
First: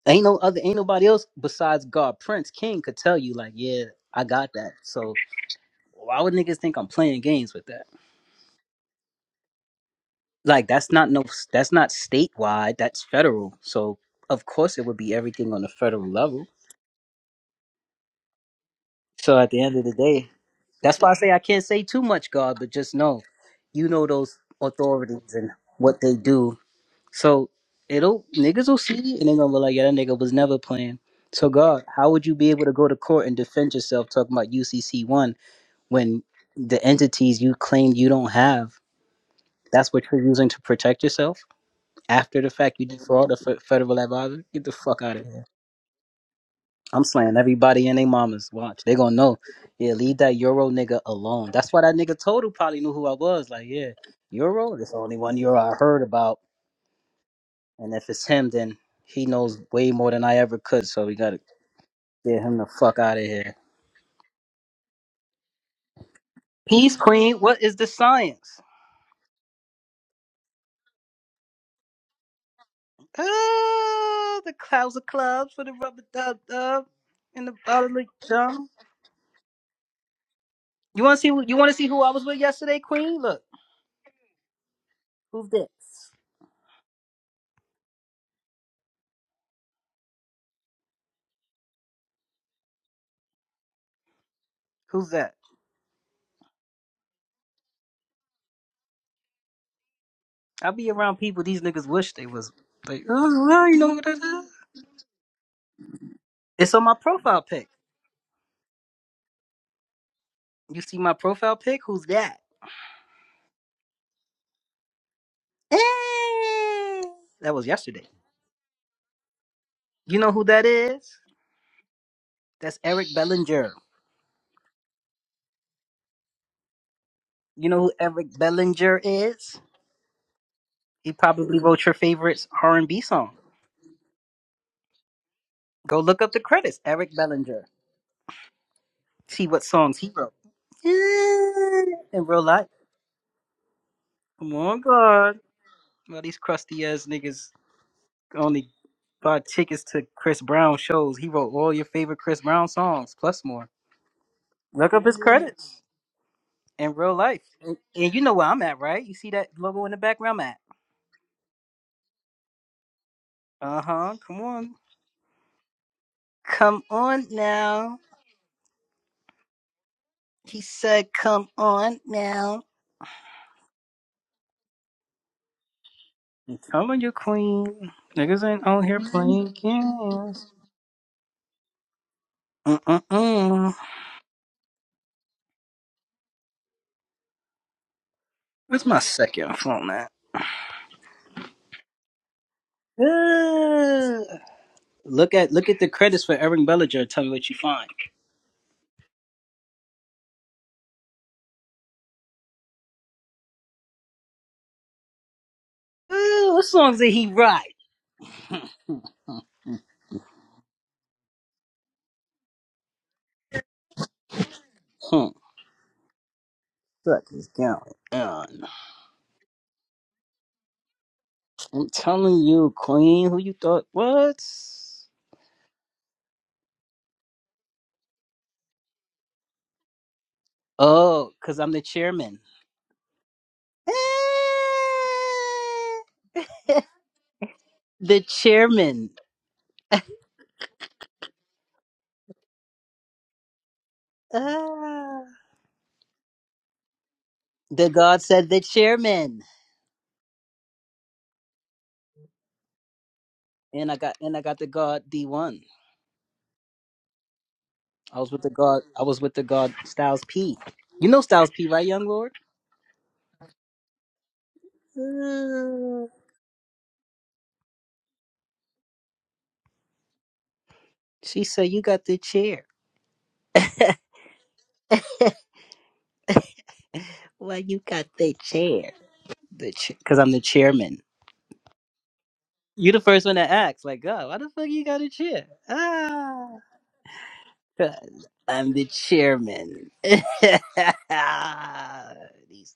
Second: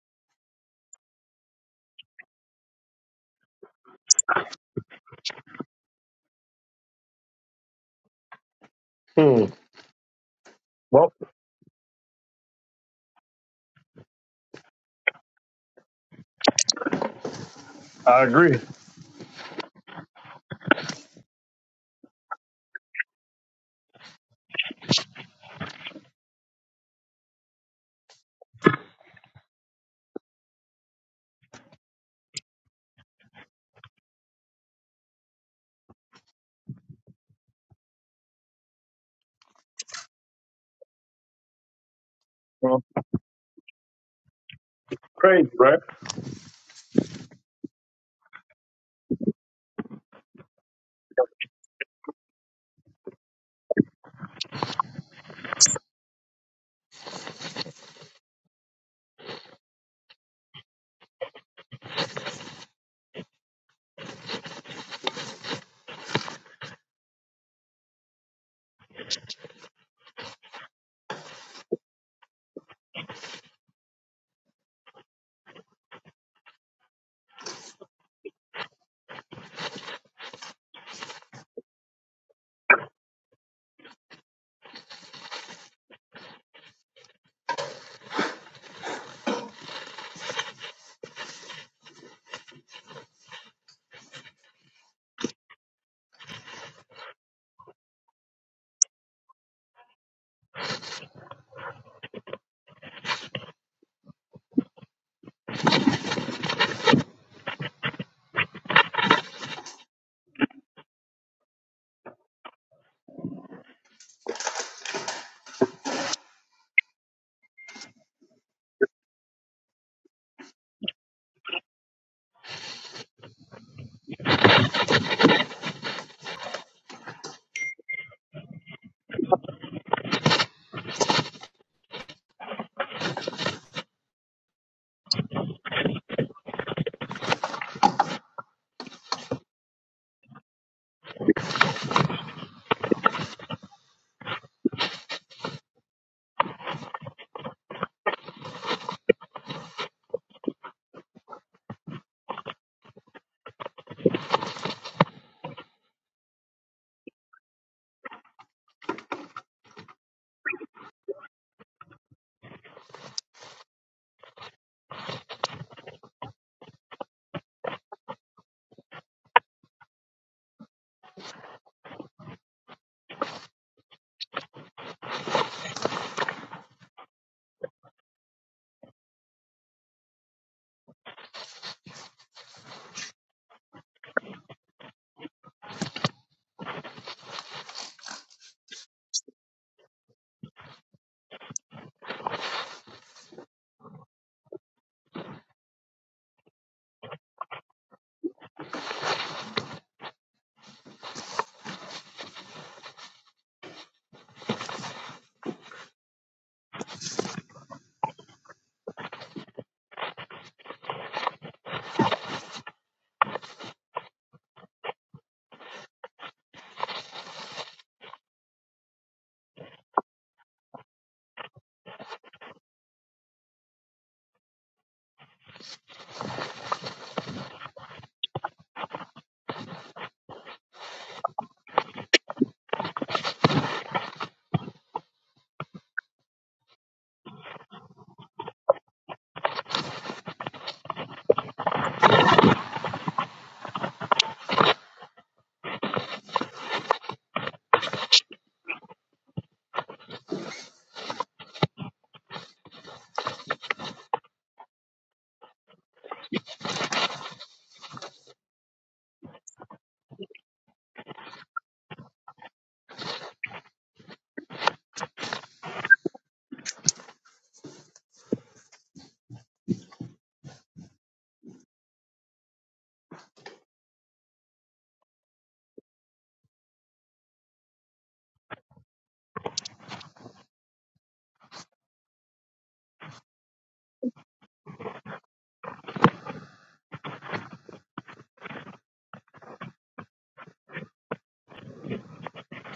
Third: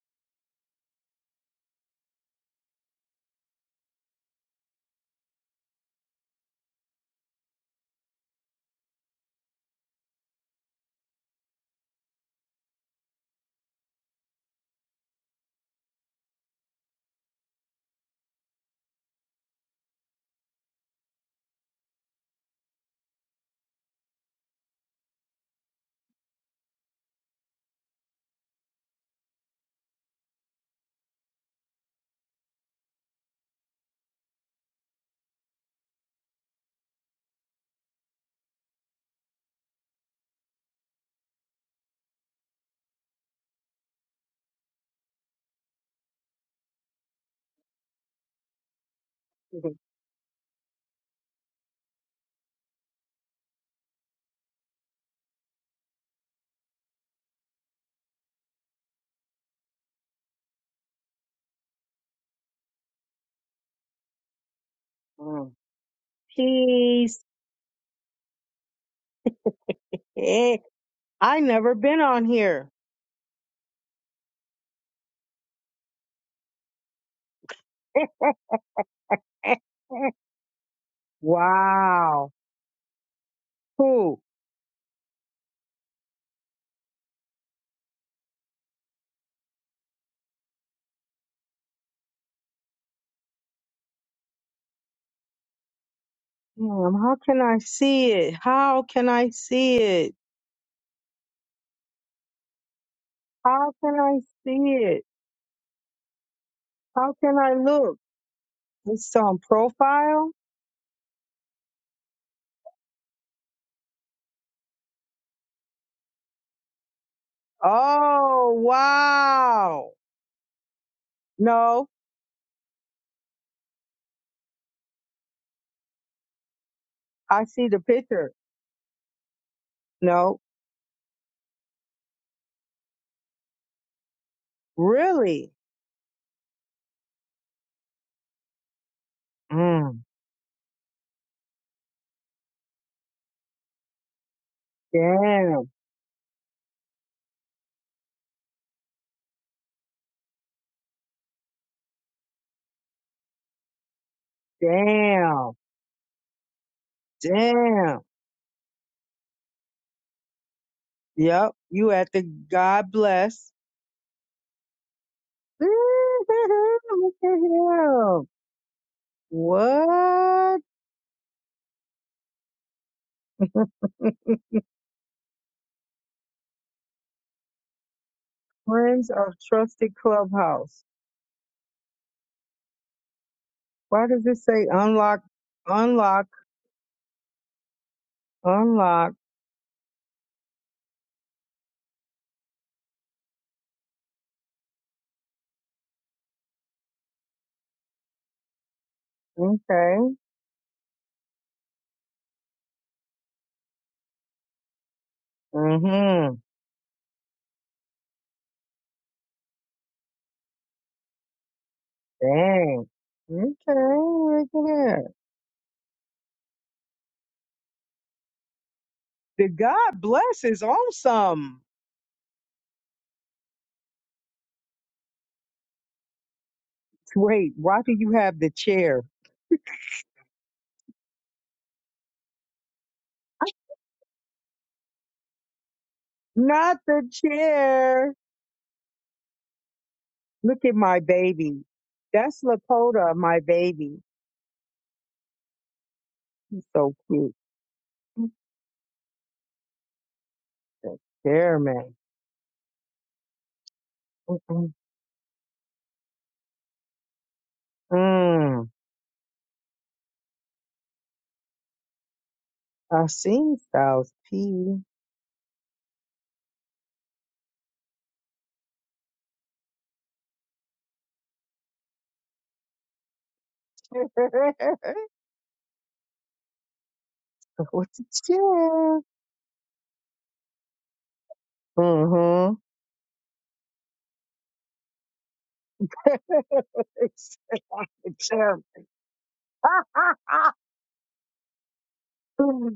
Speaker 1: Ain't no other, ain't nobody else besides God, Prince King, could tell you like, yeah, I got that. So why would niggas think I'm playing games with that?
Speaker 2: Hmm.
Speaker 1: Like that's not
Speaker 2: Well,
Speaker 1: no, that's not statewide. That's federal. So of course it would be everything on the federal level.
Speaker 2: I agree.
Speaker 1: So at the end of the day, that's why I say I can't say too much, God, but just know, you know those authorities and what they do. So it'll niggas will see and they're gonna be like, yeah, that nigga was never playing. So God, how would you be able to go to court and defend yourself talking about UCC one? when the entities you claim you don't have, that's what you're using to protect yourself after the fact
Speaker 2: Well,
Speaker 1: you defraud the fe- federal advisor? Get the fuck out of here.
Speaker 2: crazy, right?
Speaker 1: I'm slaying everybody and they mamas. Watch. They gonna know. Yeah, leave that Euro nigga alone. That's why that nigga Total probably knew who I was. Like, yeah, Euro? That's the only one Euro I heard about. And if it's him, then he knows way more than I ever could. So we gotta get him the fuck out of here.
Speaker 3: Mm.
Speaker 1: Peace
Speaker 3: Peace.
Speaker 1: Queen, what is the science?
Speaker 3: Hey, I never been on here.
Speaker 1: Oh, the clouds of clubs for the rubber dub dub and the bottle of jump. You want to see? who- You want to see who I was
Speaker 3: wow.
Speaker 1: with yesterday, Queen? Look,
Speaker 3: Cool.
Speaker 1: who's this? Who's that?
Speaker 3: Damn, how can I see it? How can I see it?
Speaker 1: I be around people these niggas wish they was like. Oh, well,
Speaker 3: How
Speaker 1: you know
Speaker 3: can
Speaker 1: what that
Speaker 3: I
Speaker 1: is?
Speaker 3: see it?
Speaker 1: It's on my
Speaker 3: How can
Speaker 1: profile
Speaker 3: I
Speaker 1: pic.
Speaker 3: look? It's on profile?
Speaker 1: You see my profile pic? Who's that? Eh. That was yesterday.
Speaker 3: Oh, wow.
Speaker 1: You know who that is?
Speaker 3: No,
Speaker 1: That's Eric Bellinger.
Speaker 3: I see
Speaker 1: You know
Speaker 3: the
Speaker 1: who
Speaker 3: picture.
Speaker 1: Eric Bellinger is?
Speaker 3: No,
Speaker 1: He probably wrote your favorite R and B song.
Speaker 3: really?
Speaker 1: Go look up the credits. Eric Bellinger. See what songs
Speaker 3: Mm,
Speaker 1: he wrote. Yeah, In real life. Come on, God.
Speaker 3: damn,
Speaker 1: Well, these crusty ass niggas only buy tickets to Chris Brown shows. He wrote all your favorite Chris Brown songs, plus more. Look up his
Speaker 3: damn,
Speaker 1: credits in real life. And,
Speaker 3: damn.
Speaker 1: and you know where I'm at, right? You see that logo in the background I'm at?
Speaker 3: Yep, you at the God bless.
Speaker 1: Uh huh. Come on.
Speaker 3: Look
Speaker 1: Come on
Speaker 3: at
Speaker 1: now.
Speaker 3: him.
Speaker 1: He
Speaker 3: What?
Speaker 1: said, come on now. I'm your queen. Niggas ain't out here
Speaker 3: Friends of
Speaker 1: playing
Speaker 3: Trusted
Speaker 1: games.
Speaker 3: Clubhouse.
Speaker 1: Mm-mm-mm.
Speaker 3: Why does it say unlock, unlock,
Speaker 1: Where's my
Speaker 3: unlock?
Speaker 1: second phone at? Uh, look at look at the credits for Eric Bellinger. and Tell me what you find.
Speaker 3: Okay. Mm-hmm.
Speaker 1: Uh, what songs did he write? Hmm.
Speaker 3: Dang. Okay. Look at that.
Speaker 1: hmm. Look, it's going on.
Speaker 3: The God bless is awesome.
Speaker 1: I'm telling you, Queen. Who you thought? What?
Speaker 3: Wait, why do you have the chair?
Speaker 1: Oh, cause I'm the chairman. Eh,
Speaker 3: Not the chair.
Speaker 1: the chairman.
Speaker 3: Look at my baby. That's Lakota, my baby.
Speaker 1: Ah.
Speaker 3: He's so cute.
Speaker 1: the God said the chairman,
Speaker 3: The chair, man.
Speaker 1: and I got and I got the God D one. I was with the
Speaker 3: Mm,
Speaker 1: god. I was with the god Styles P. You know Styles P, right, young lord?
Speaker 3: I've seen Styles P.
Speaker 1: Uh, She said you got the chair. Well, you
Speaker 3: With the
Speaker 1: got the chair.
Speaker 3: chair.
Speaker 1: The chair, because I'm the chairman.
Speaker 3: Mm-hmm.
Speaker 1: You the first one to ask, like, God, why the fuck you got a chair? Ah,
Speaker 3: the
Speaker 1: 'cause
Speaker 3: chair.
Speaker 1: I'm the chairman. These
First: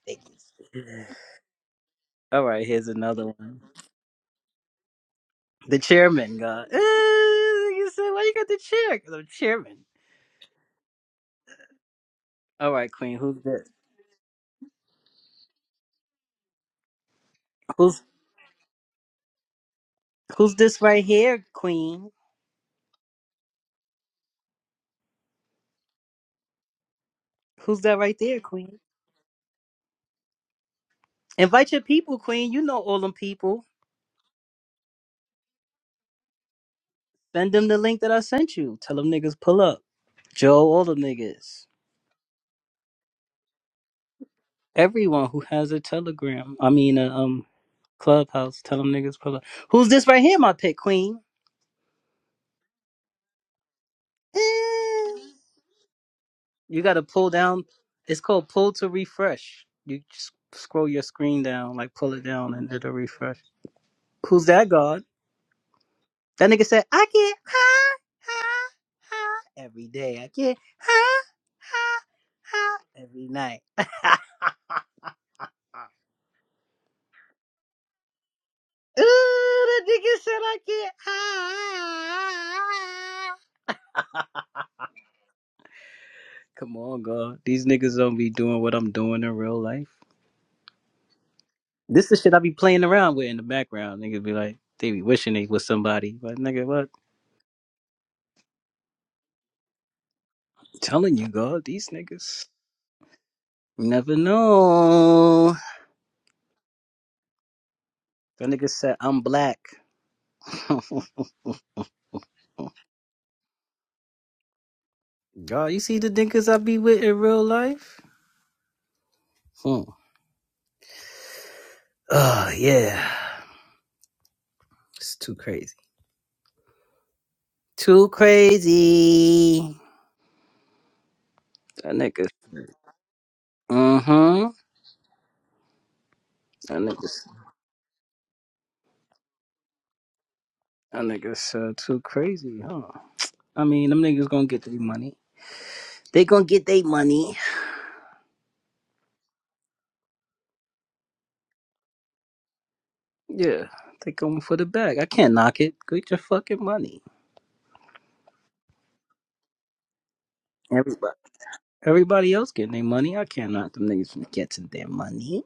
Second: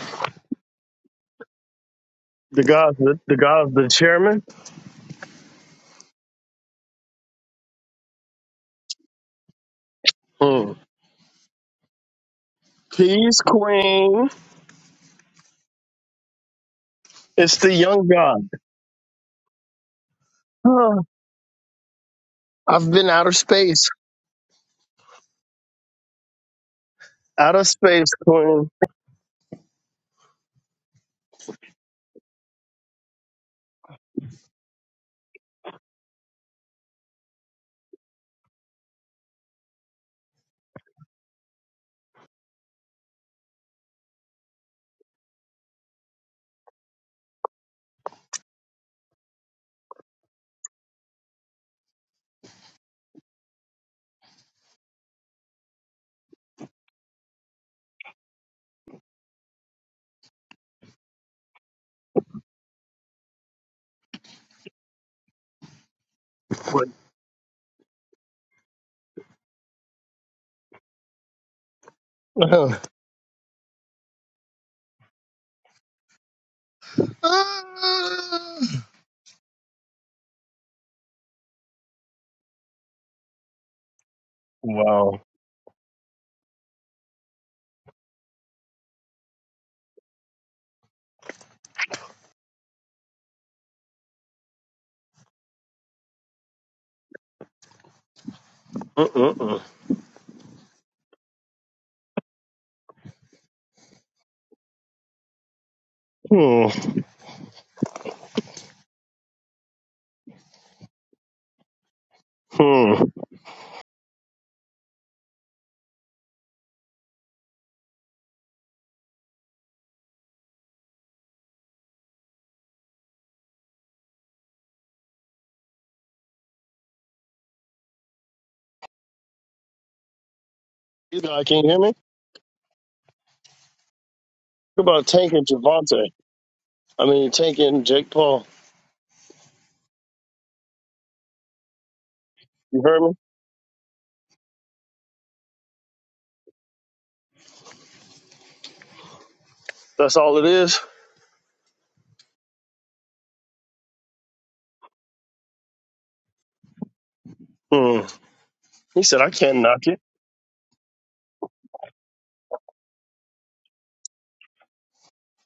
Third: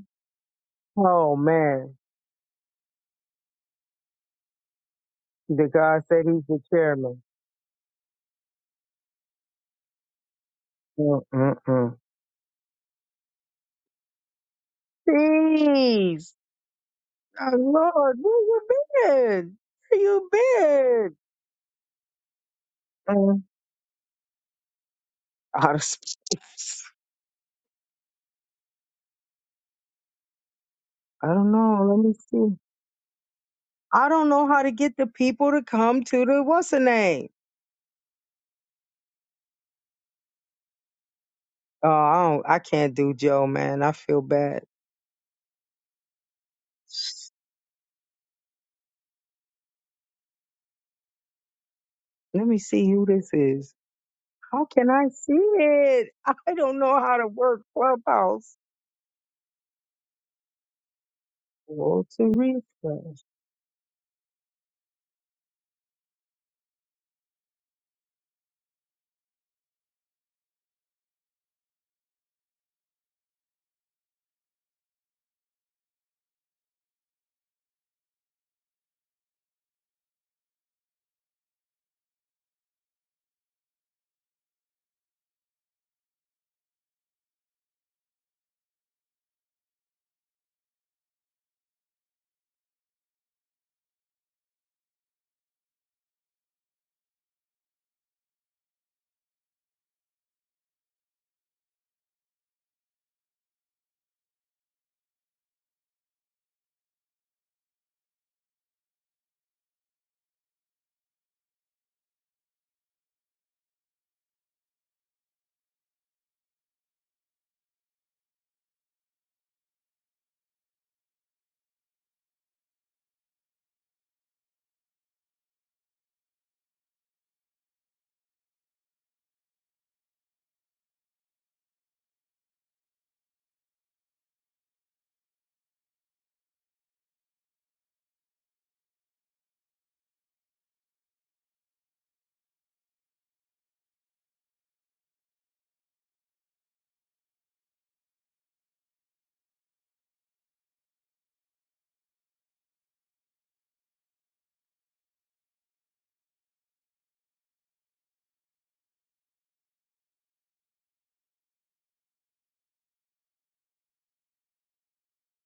Speaker 1: things.
Speaker 3: oh man.
Speaker 1: All
Speaker 2: The
Speaker 1: right, here's
Speaker 2: God's the,
Speaker 1: another
Speaker 2: the
Speaker 1: one.
Speaker 2: God's the chairman.
Speaker 3: The
Speaker 1: The
Speaker 3: God said
Speaker 1: chairman,
Speaker 3: he's the
Speaker 1: God.
Speaker 3: chairman.
Speaker 1: Ah, you said, why you got the chair? Because I'm chairman.
Speaker 2: Hmm.
Speaker 3: Mm-mm-mm.
Speaker 1: All right, Queen,
Speaker 2: Peace,
Speaker 1: who's this?
Speaker 2: Queen.
Speaker 3: Please. Oh,
Speaker 2: It's the
Speaker 1: Who's
Speaker 2: young
Speaker 3: Lord, where
Speaker 2: God.
Speaker 3: you been? Where you
Speaker 1: Who's this
Speaker 2: Huh.
Speaker 1: right
Speaker 3: been?
Speaker 1: here, Queen?
Speaker 2: I've been out of
Speaker 3: Mm,
Speaker 2: space.
Speaker 3: Out of space.
Speaker 2: Out of
Speaker 1: Who's that
Speaker 2: space,
Speaker 1: right there,
Speaker 2: Queen.
Speaker 1: Queen?
Speaker 3: I don't
Speaker 1: Invite your
Speaker 3: know. Let me
Speaker 1: people, Queen.
Speaker 3: see.
Speaker 1: You know all them people.
Speaker 3: I don't know how to get the people to come to the what's the name.
Speaker 1: Send them the link that I sent you. Tell them niggas pull up. Joe, all them niggas.
Speaker 3: Oh, I don't. I can't do Joe, man. I feel bad.
Speaker 1: Everyone who has a telegram. I mean, a um, clubhouse. Tell them niggas pull up. Who's this right here, my pet queen?
Speaker 3: Let me see who this is. How can I
Speaker 1: Eh.
Speaker 3: see it? I don't
Speaker 1: You
Speaker 3: know
Speaker 1: gotta
Speaker 3: how to
Speaker 1: pull
Speaker 3: work
Speaker 1: down. It's called
Speaker 3: Clubhouse.
Speaker 1: pull to refresh. You just scroll your screen down, like
Speaker 3: Go
Speaker 1: pull it
Speaker 3: to
Speaker 1: down, and it'll
Speaker 3: refresh.
Speaker 1: refresh. Who's that, God? That nigga said,
Speaker 2: What?
Speaker 1: I get high, high, high every day. I get high, high, high every night. Ooh,
Speaker 2: Huh. Ah.
Speaker 1: that nigga said I get high.
Speaker 2: wow.
Speaker 1: Come on, God. These niggas don't be doing what I'm doing in real life. This is shit I be playing around with in the background. Niggas be like, they be wishing they was somebody. But nigga, what?
Speaker 2: Mm-mm-mm.
Speaker 1: Telling you, God, these niggas. You Never know.
Speaker 2: Hmm.
Speaker 1: That nigga said I'm black.
Speaker 2: Hmm.
Speaker 1: Oh, you see the dinkers I be with in real life? Hmm. Oh, yeah. It's too crazy. Too crazy.
Speaker 2: You know, can you hear me?
Speaker 1: That nigga. Mm-hmm.
Speaker 2: What about Tank and Javante?
Speaker 1: That
Speaker 2: I
Speaker 1: niggas.
Speaker 2: mean, Tank and Jake Paul.
Speaker 1: That niggas uh, too crazy, huh?
Speaker 2: You heard me?
Speaker 1: I mean, them niggas gonna get their money. They gonna get their money.
Speaker 2: That's all it is.
Speaker 1: Yeah. They going for the bag. I can't knock it. Get your fucking money.
Speaker 2: Hmm. He said, I can't knock it.
Speaker 1: Everybody. Everybody else getting their money. I can't knock them niggas from getting their money.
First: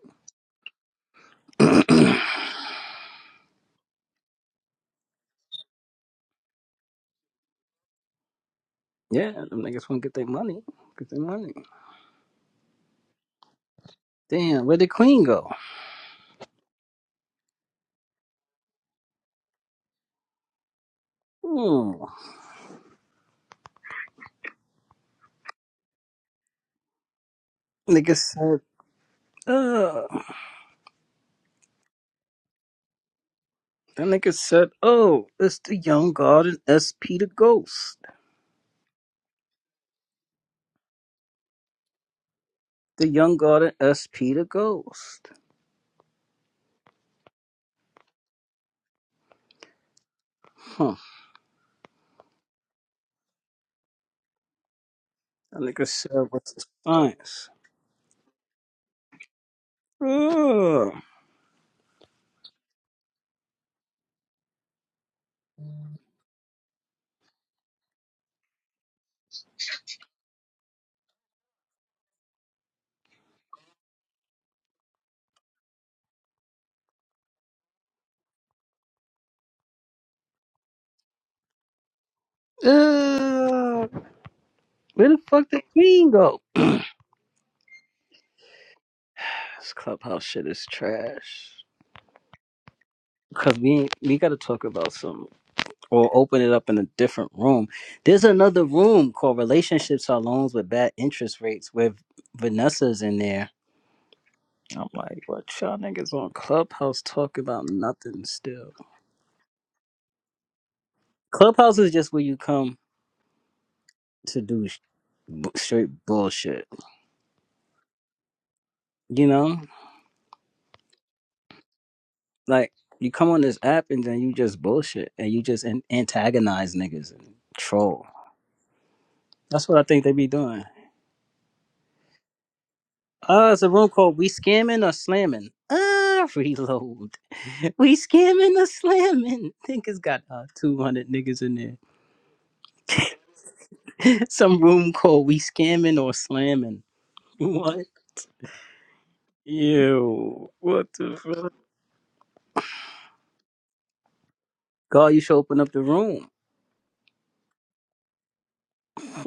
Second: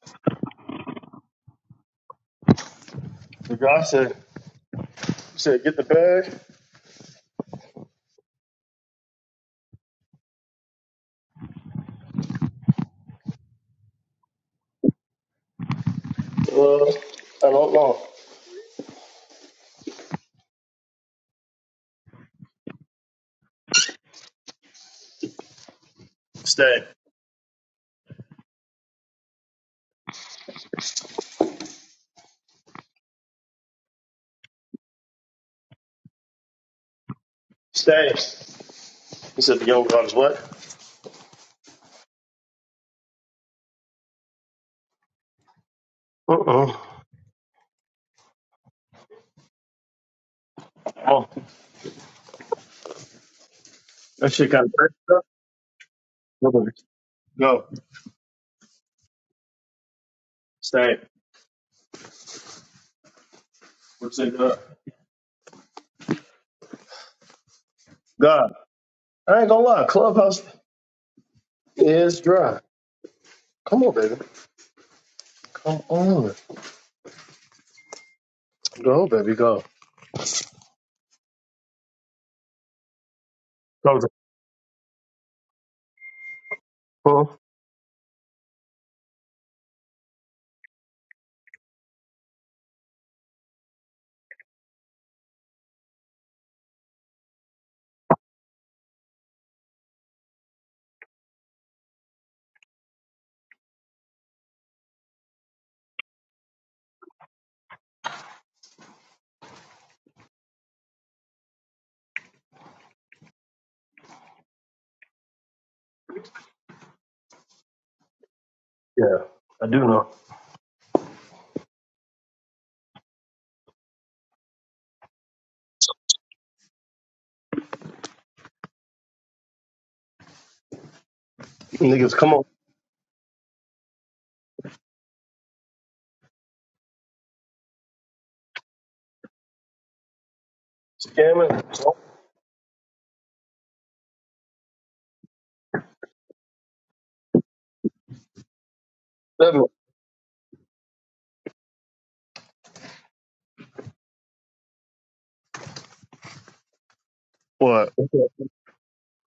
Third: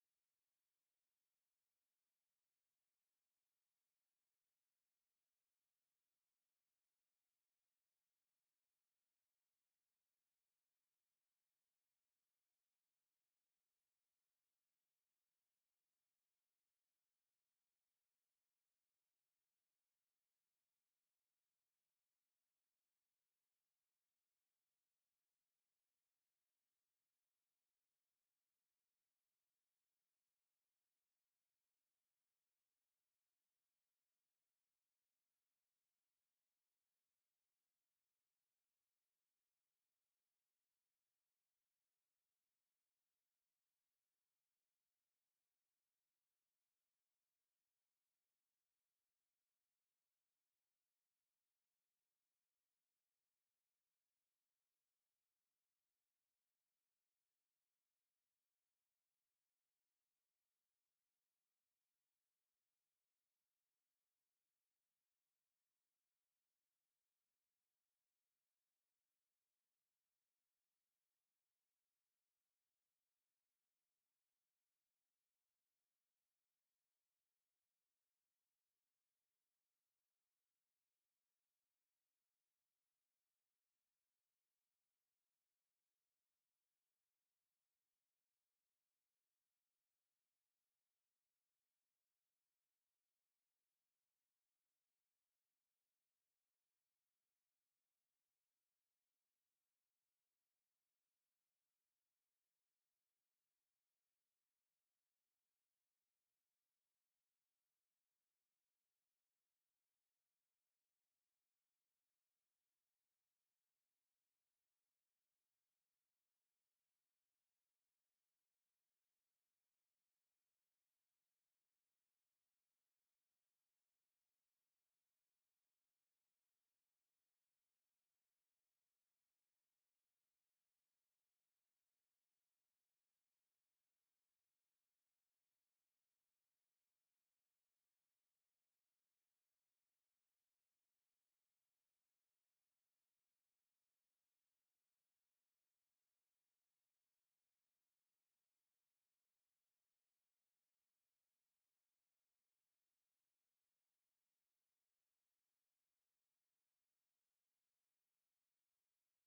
Speaker 1: yeah,
Speaker 2: The guy said, he said, get the bag.
Speaker 1: them niggas wanna get their money. Get their money. Damn, where the queen go?
Speaker 2: Uh, I don't know.
Speaker 1: Ooh.
Speaker 2: Stay.
Speaker 1: Nigga said, uh, that nigga said, oh, it's the young god and SP the ghost.
Speaker 2: Stay. He said, the young gun's what?
Speaker 1: The young god and SP the ghost.
Speaker 2: Uh-oh.
Speaker 1: Huh.
Speaker 2: Oh, that shit kind of crazy.
Speaker 1: That nigga said, what's the
Speaker 2: Nobody.
Speaker 1: science?
Speaker 2: No.
Speaker 1: Uh,
Speaker 2: Stay. What's it God? God. I ain't gonna lie. Clubhouse is dry. Come on, baby. Come on. Go, baby, go.
Speaker 1: uh,
Speaker 2: Go. to
Speaker 1: where the fuck the queen go? this
Speaker 2: Huh?
Speaker 1: clubhouse shit is trash. Cause we we gotta talk about some or open it up in a different room. There's another room called Relationships Are Loans with Bad Interest Rates with Vanessa's in there I'm like, what y'all niggas on Clubhouse talk about nothing still? Clubhouse is just where you come to do sh- b- straight bullshit.
Speaker 2: Yeah,
Speaker 1: You know,
Speaker 2: I do know.
Speaker 1: like you come on this app and then you just bullshit and you just an- antagonize niggas and troll. That's what I think they be doing.
Speaker 2: Niggas, come on.
Speaker 1: Uh, it's a room called "We Scamming or Slamming." Uh, reload. We scamming or slamming. Niggas got uh, two hundred niggas in
Speaker 2: Scamming.
Speaker 1: there. Some room called "We Scamming or Slamming." What? Ew. What the fuck? God, you should open up the room.
Speaker 2: What?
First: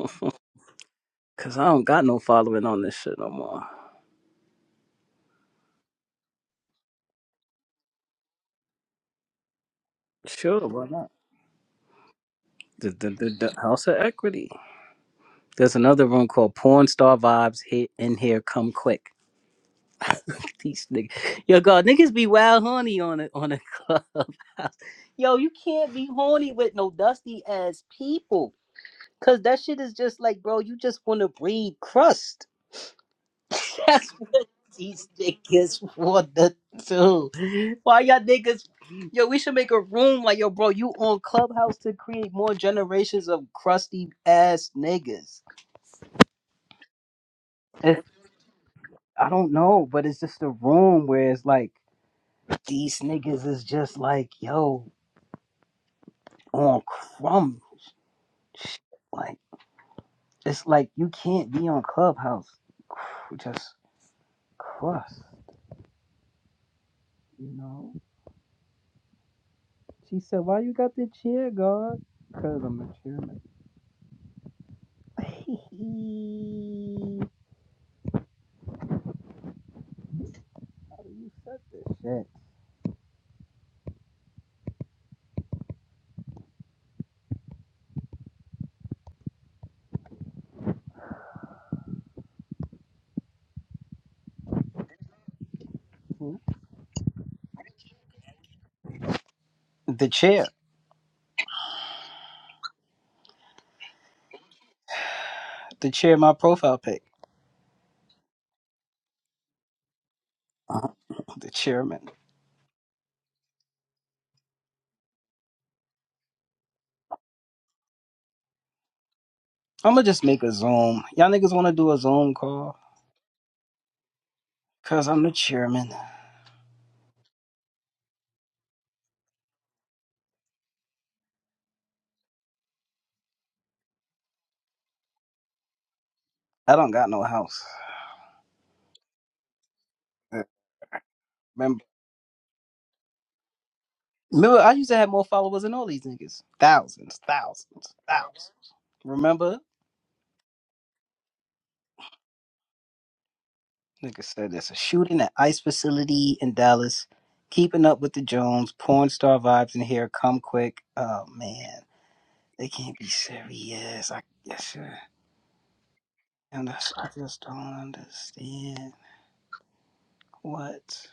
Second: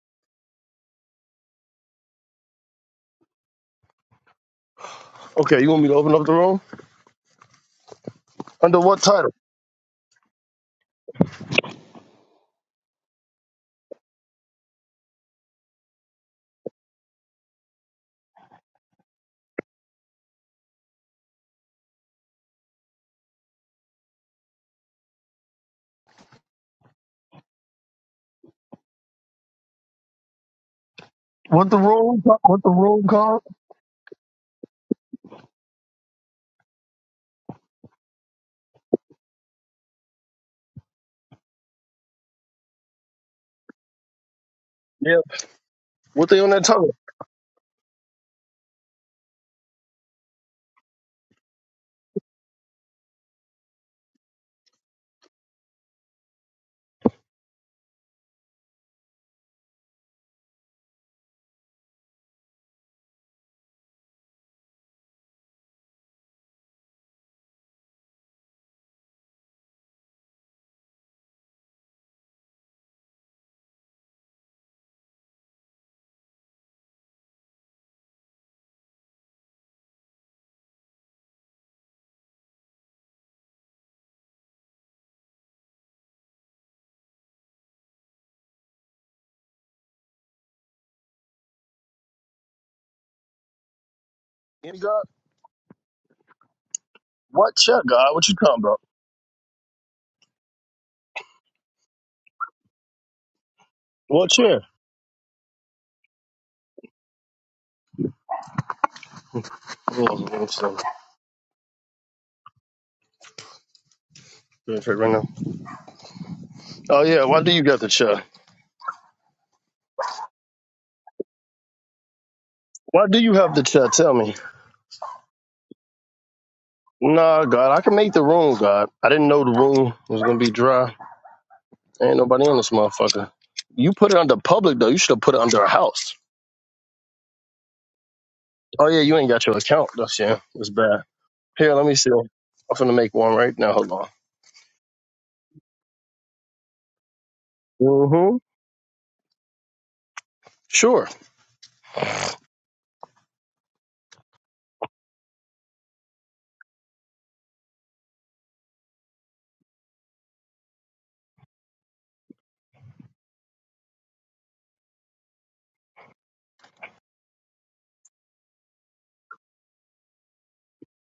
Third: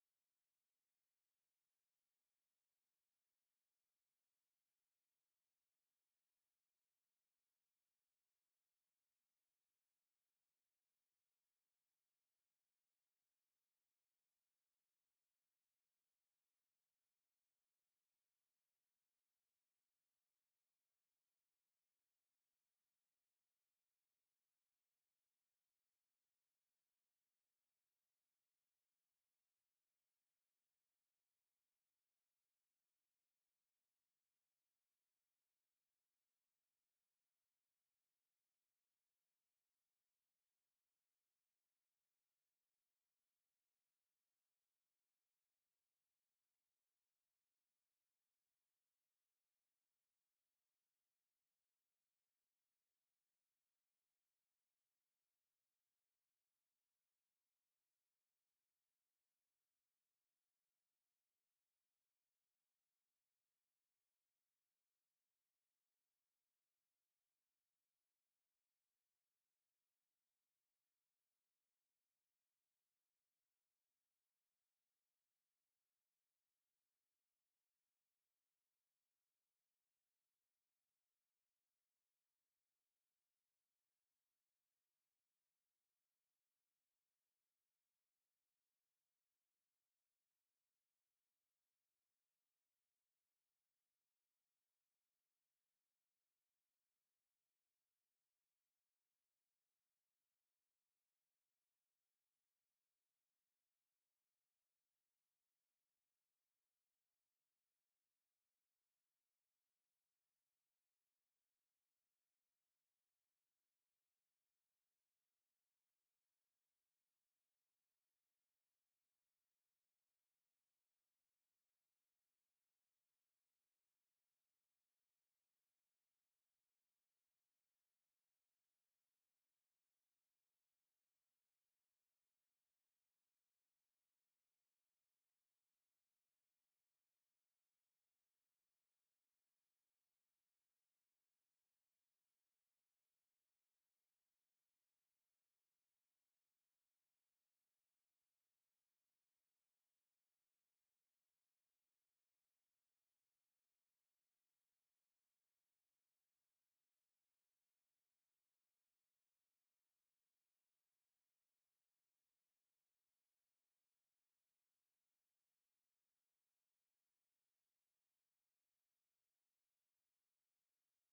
Speaker 1: Cause I don't got no following on this shit no more.
Speaker 2: Okay, you want me to open up the room? Under what title?
Speaker 1: Sure, why not? The, the, the, the House of Equity. There's another room called Porn Star Vibes. Hit in here, come quick. These niggas, yo, God, niggas be wild horny on a on a clubhouse. Yo, you can't be horny with no dusty ass people, cause that shit is just like, bro, you just want to
Speaker 2: What
Speaker 1: breed
Speaker 2: the room? ca-
Speaker 1: crust.
Speaker 2: What the room called?
Speaker 1: That's what these niggas want to do. Why y'all niggas? Yo, we should make a room like yo, bro. You on Clubhouse to create more generations of crusty ass
Speaker 2: Yeah.
Speaker 1: niggas.
Speaker 2: What they on that tongue?
Speaker 1: If, I don't know, but it's just a room where it's like these niggas is just like yo on crumb. shit. Like it's like you can't be on Clubhouse. cr- Just crust, you know. She said, "Why you got the chair guard?" Cause I'm a chairman. Hey, How do you set this
Speaker 2: Any God?
Speaker 1: shit?
Speaker 2: What chair, God? What you talking about?
Speaker 1: The chair.
Speaker 2: What chair?
Speaker 1: The chair, my profile pic.
Speaker 2: Hold on, hold on, hold on.
Speaker 1: Uh, The chairman.
Speaker 2: Doing it Right now. Oh yeah, why do you got the chair?
Speaker 1: I'm gonna just make a Zoom. Y'all niggas wanna do a Zoom call?
Speaker 2: Why do you have the chair? Tell me.
Speaker 1: Cause I'm the chairman.
Speaker 2: Nah, God, I can make the room, God. I didn't know the room was gonna be dry. Ain't nobody in this motherfucker. You put it under public though. You should have put it under a house.
Speaker 1: I don't got no house.
Speaker 2: Oh yeah, you ain't got your account. That's yeah.
Speaker 1: Uh,
Speaker 2: That's bad. Here,
Speaker 1: Remember,
Speaker 2: let me see. I'm finna make one right now. Hold on.
Speaker 1: remember I used to have more followers than all these niggas. Thousands, thousands,
Speaker 2: Mm-hmm.
Speaker 1: thousands. Remember?
Speaker 2: Sure.
Speaker 1: Nigga said there's a shooting at ICE facility in Dallas. Keeping up with the Jones, porn star vibes in here, come quick. Oh man. They can't be serious. I guess uh, and that's, I just don't understand what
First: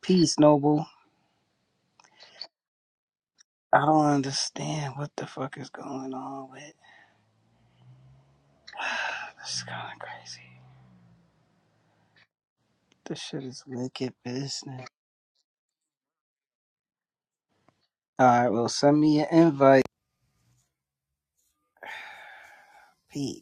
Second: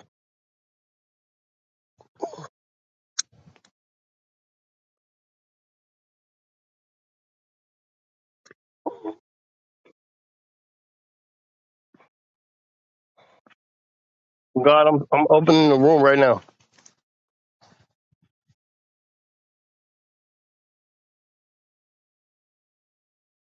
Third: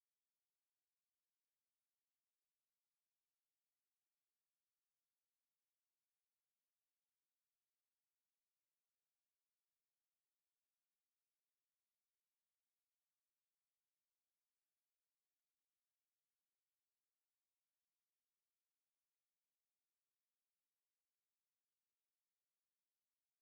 Speaker 1: peace, noble. I don't understand what the fuck is going on with. this is kind of crazy. This shit is wicked business.
Speaker 2: God, I'm I'm opening the room right now.
Speaker 1: All right, well, send me an invite. Peace.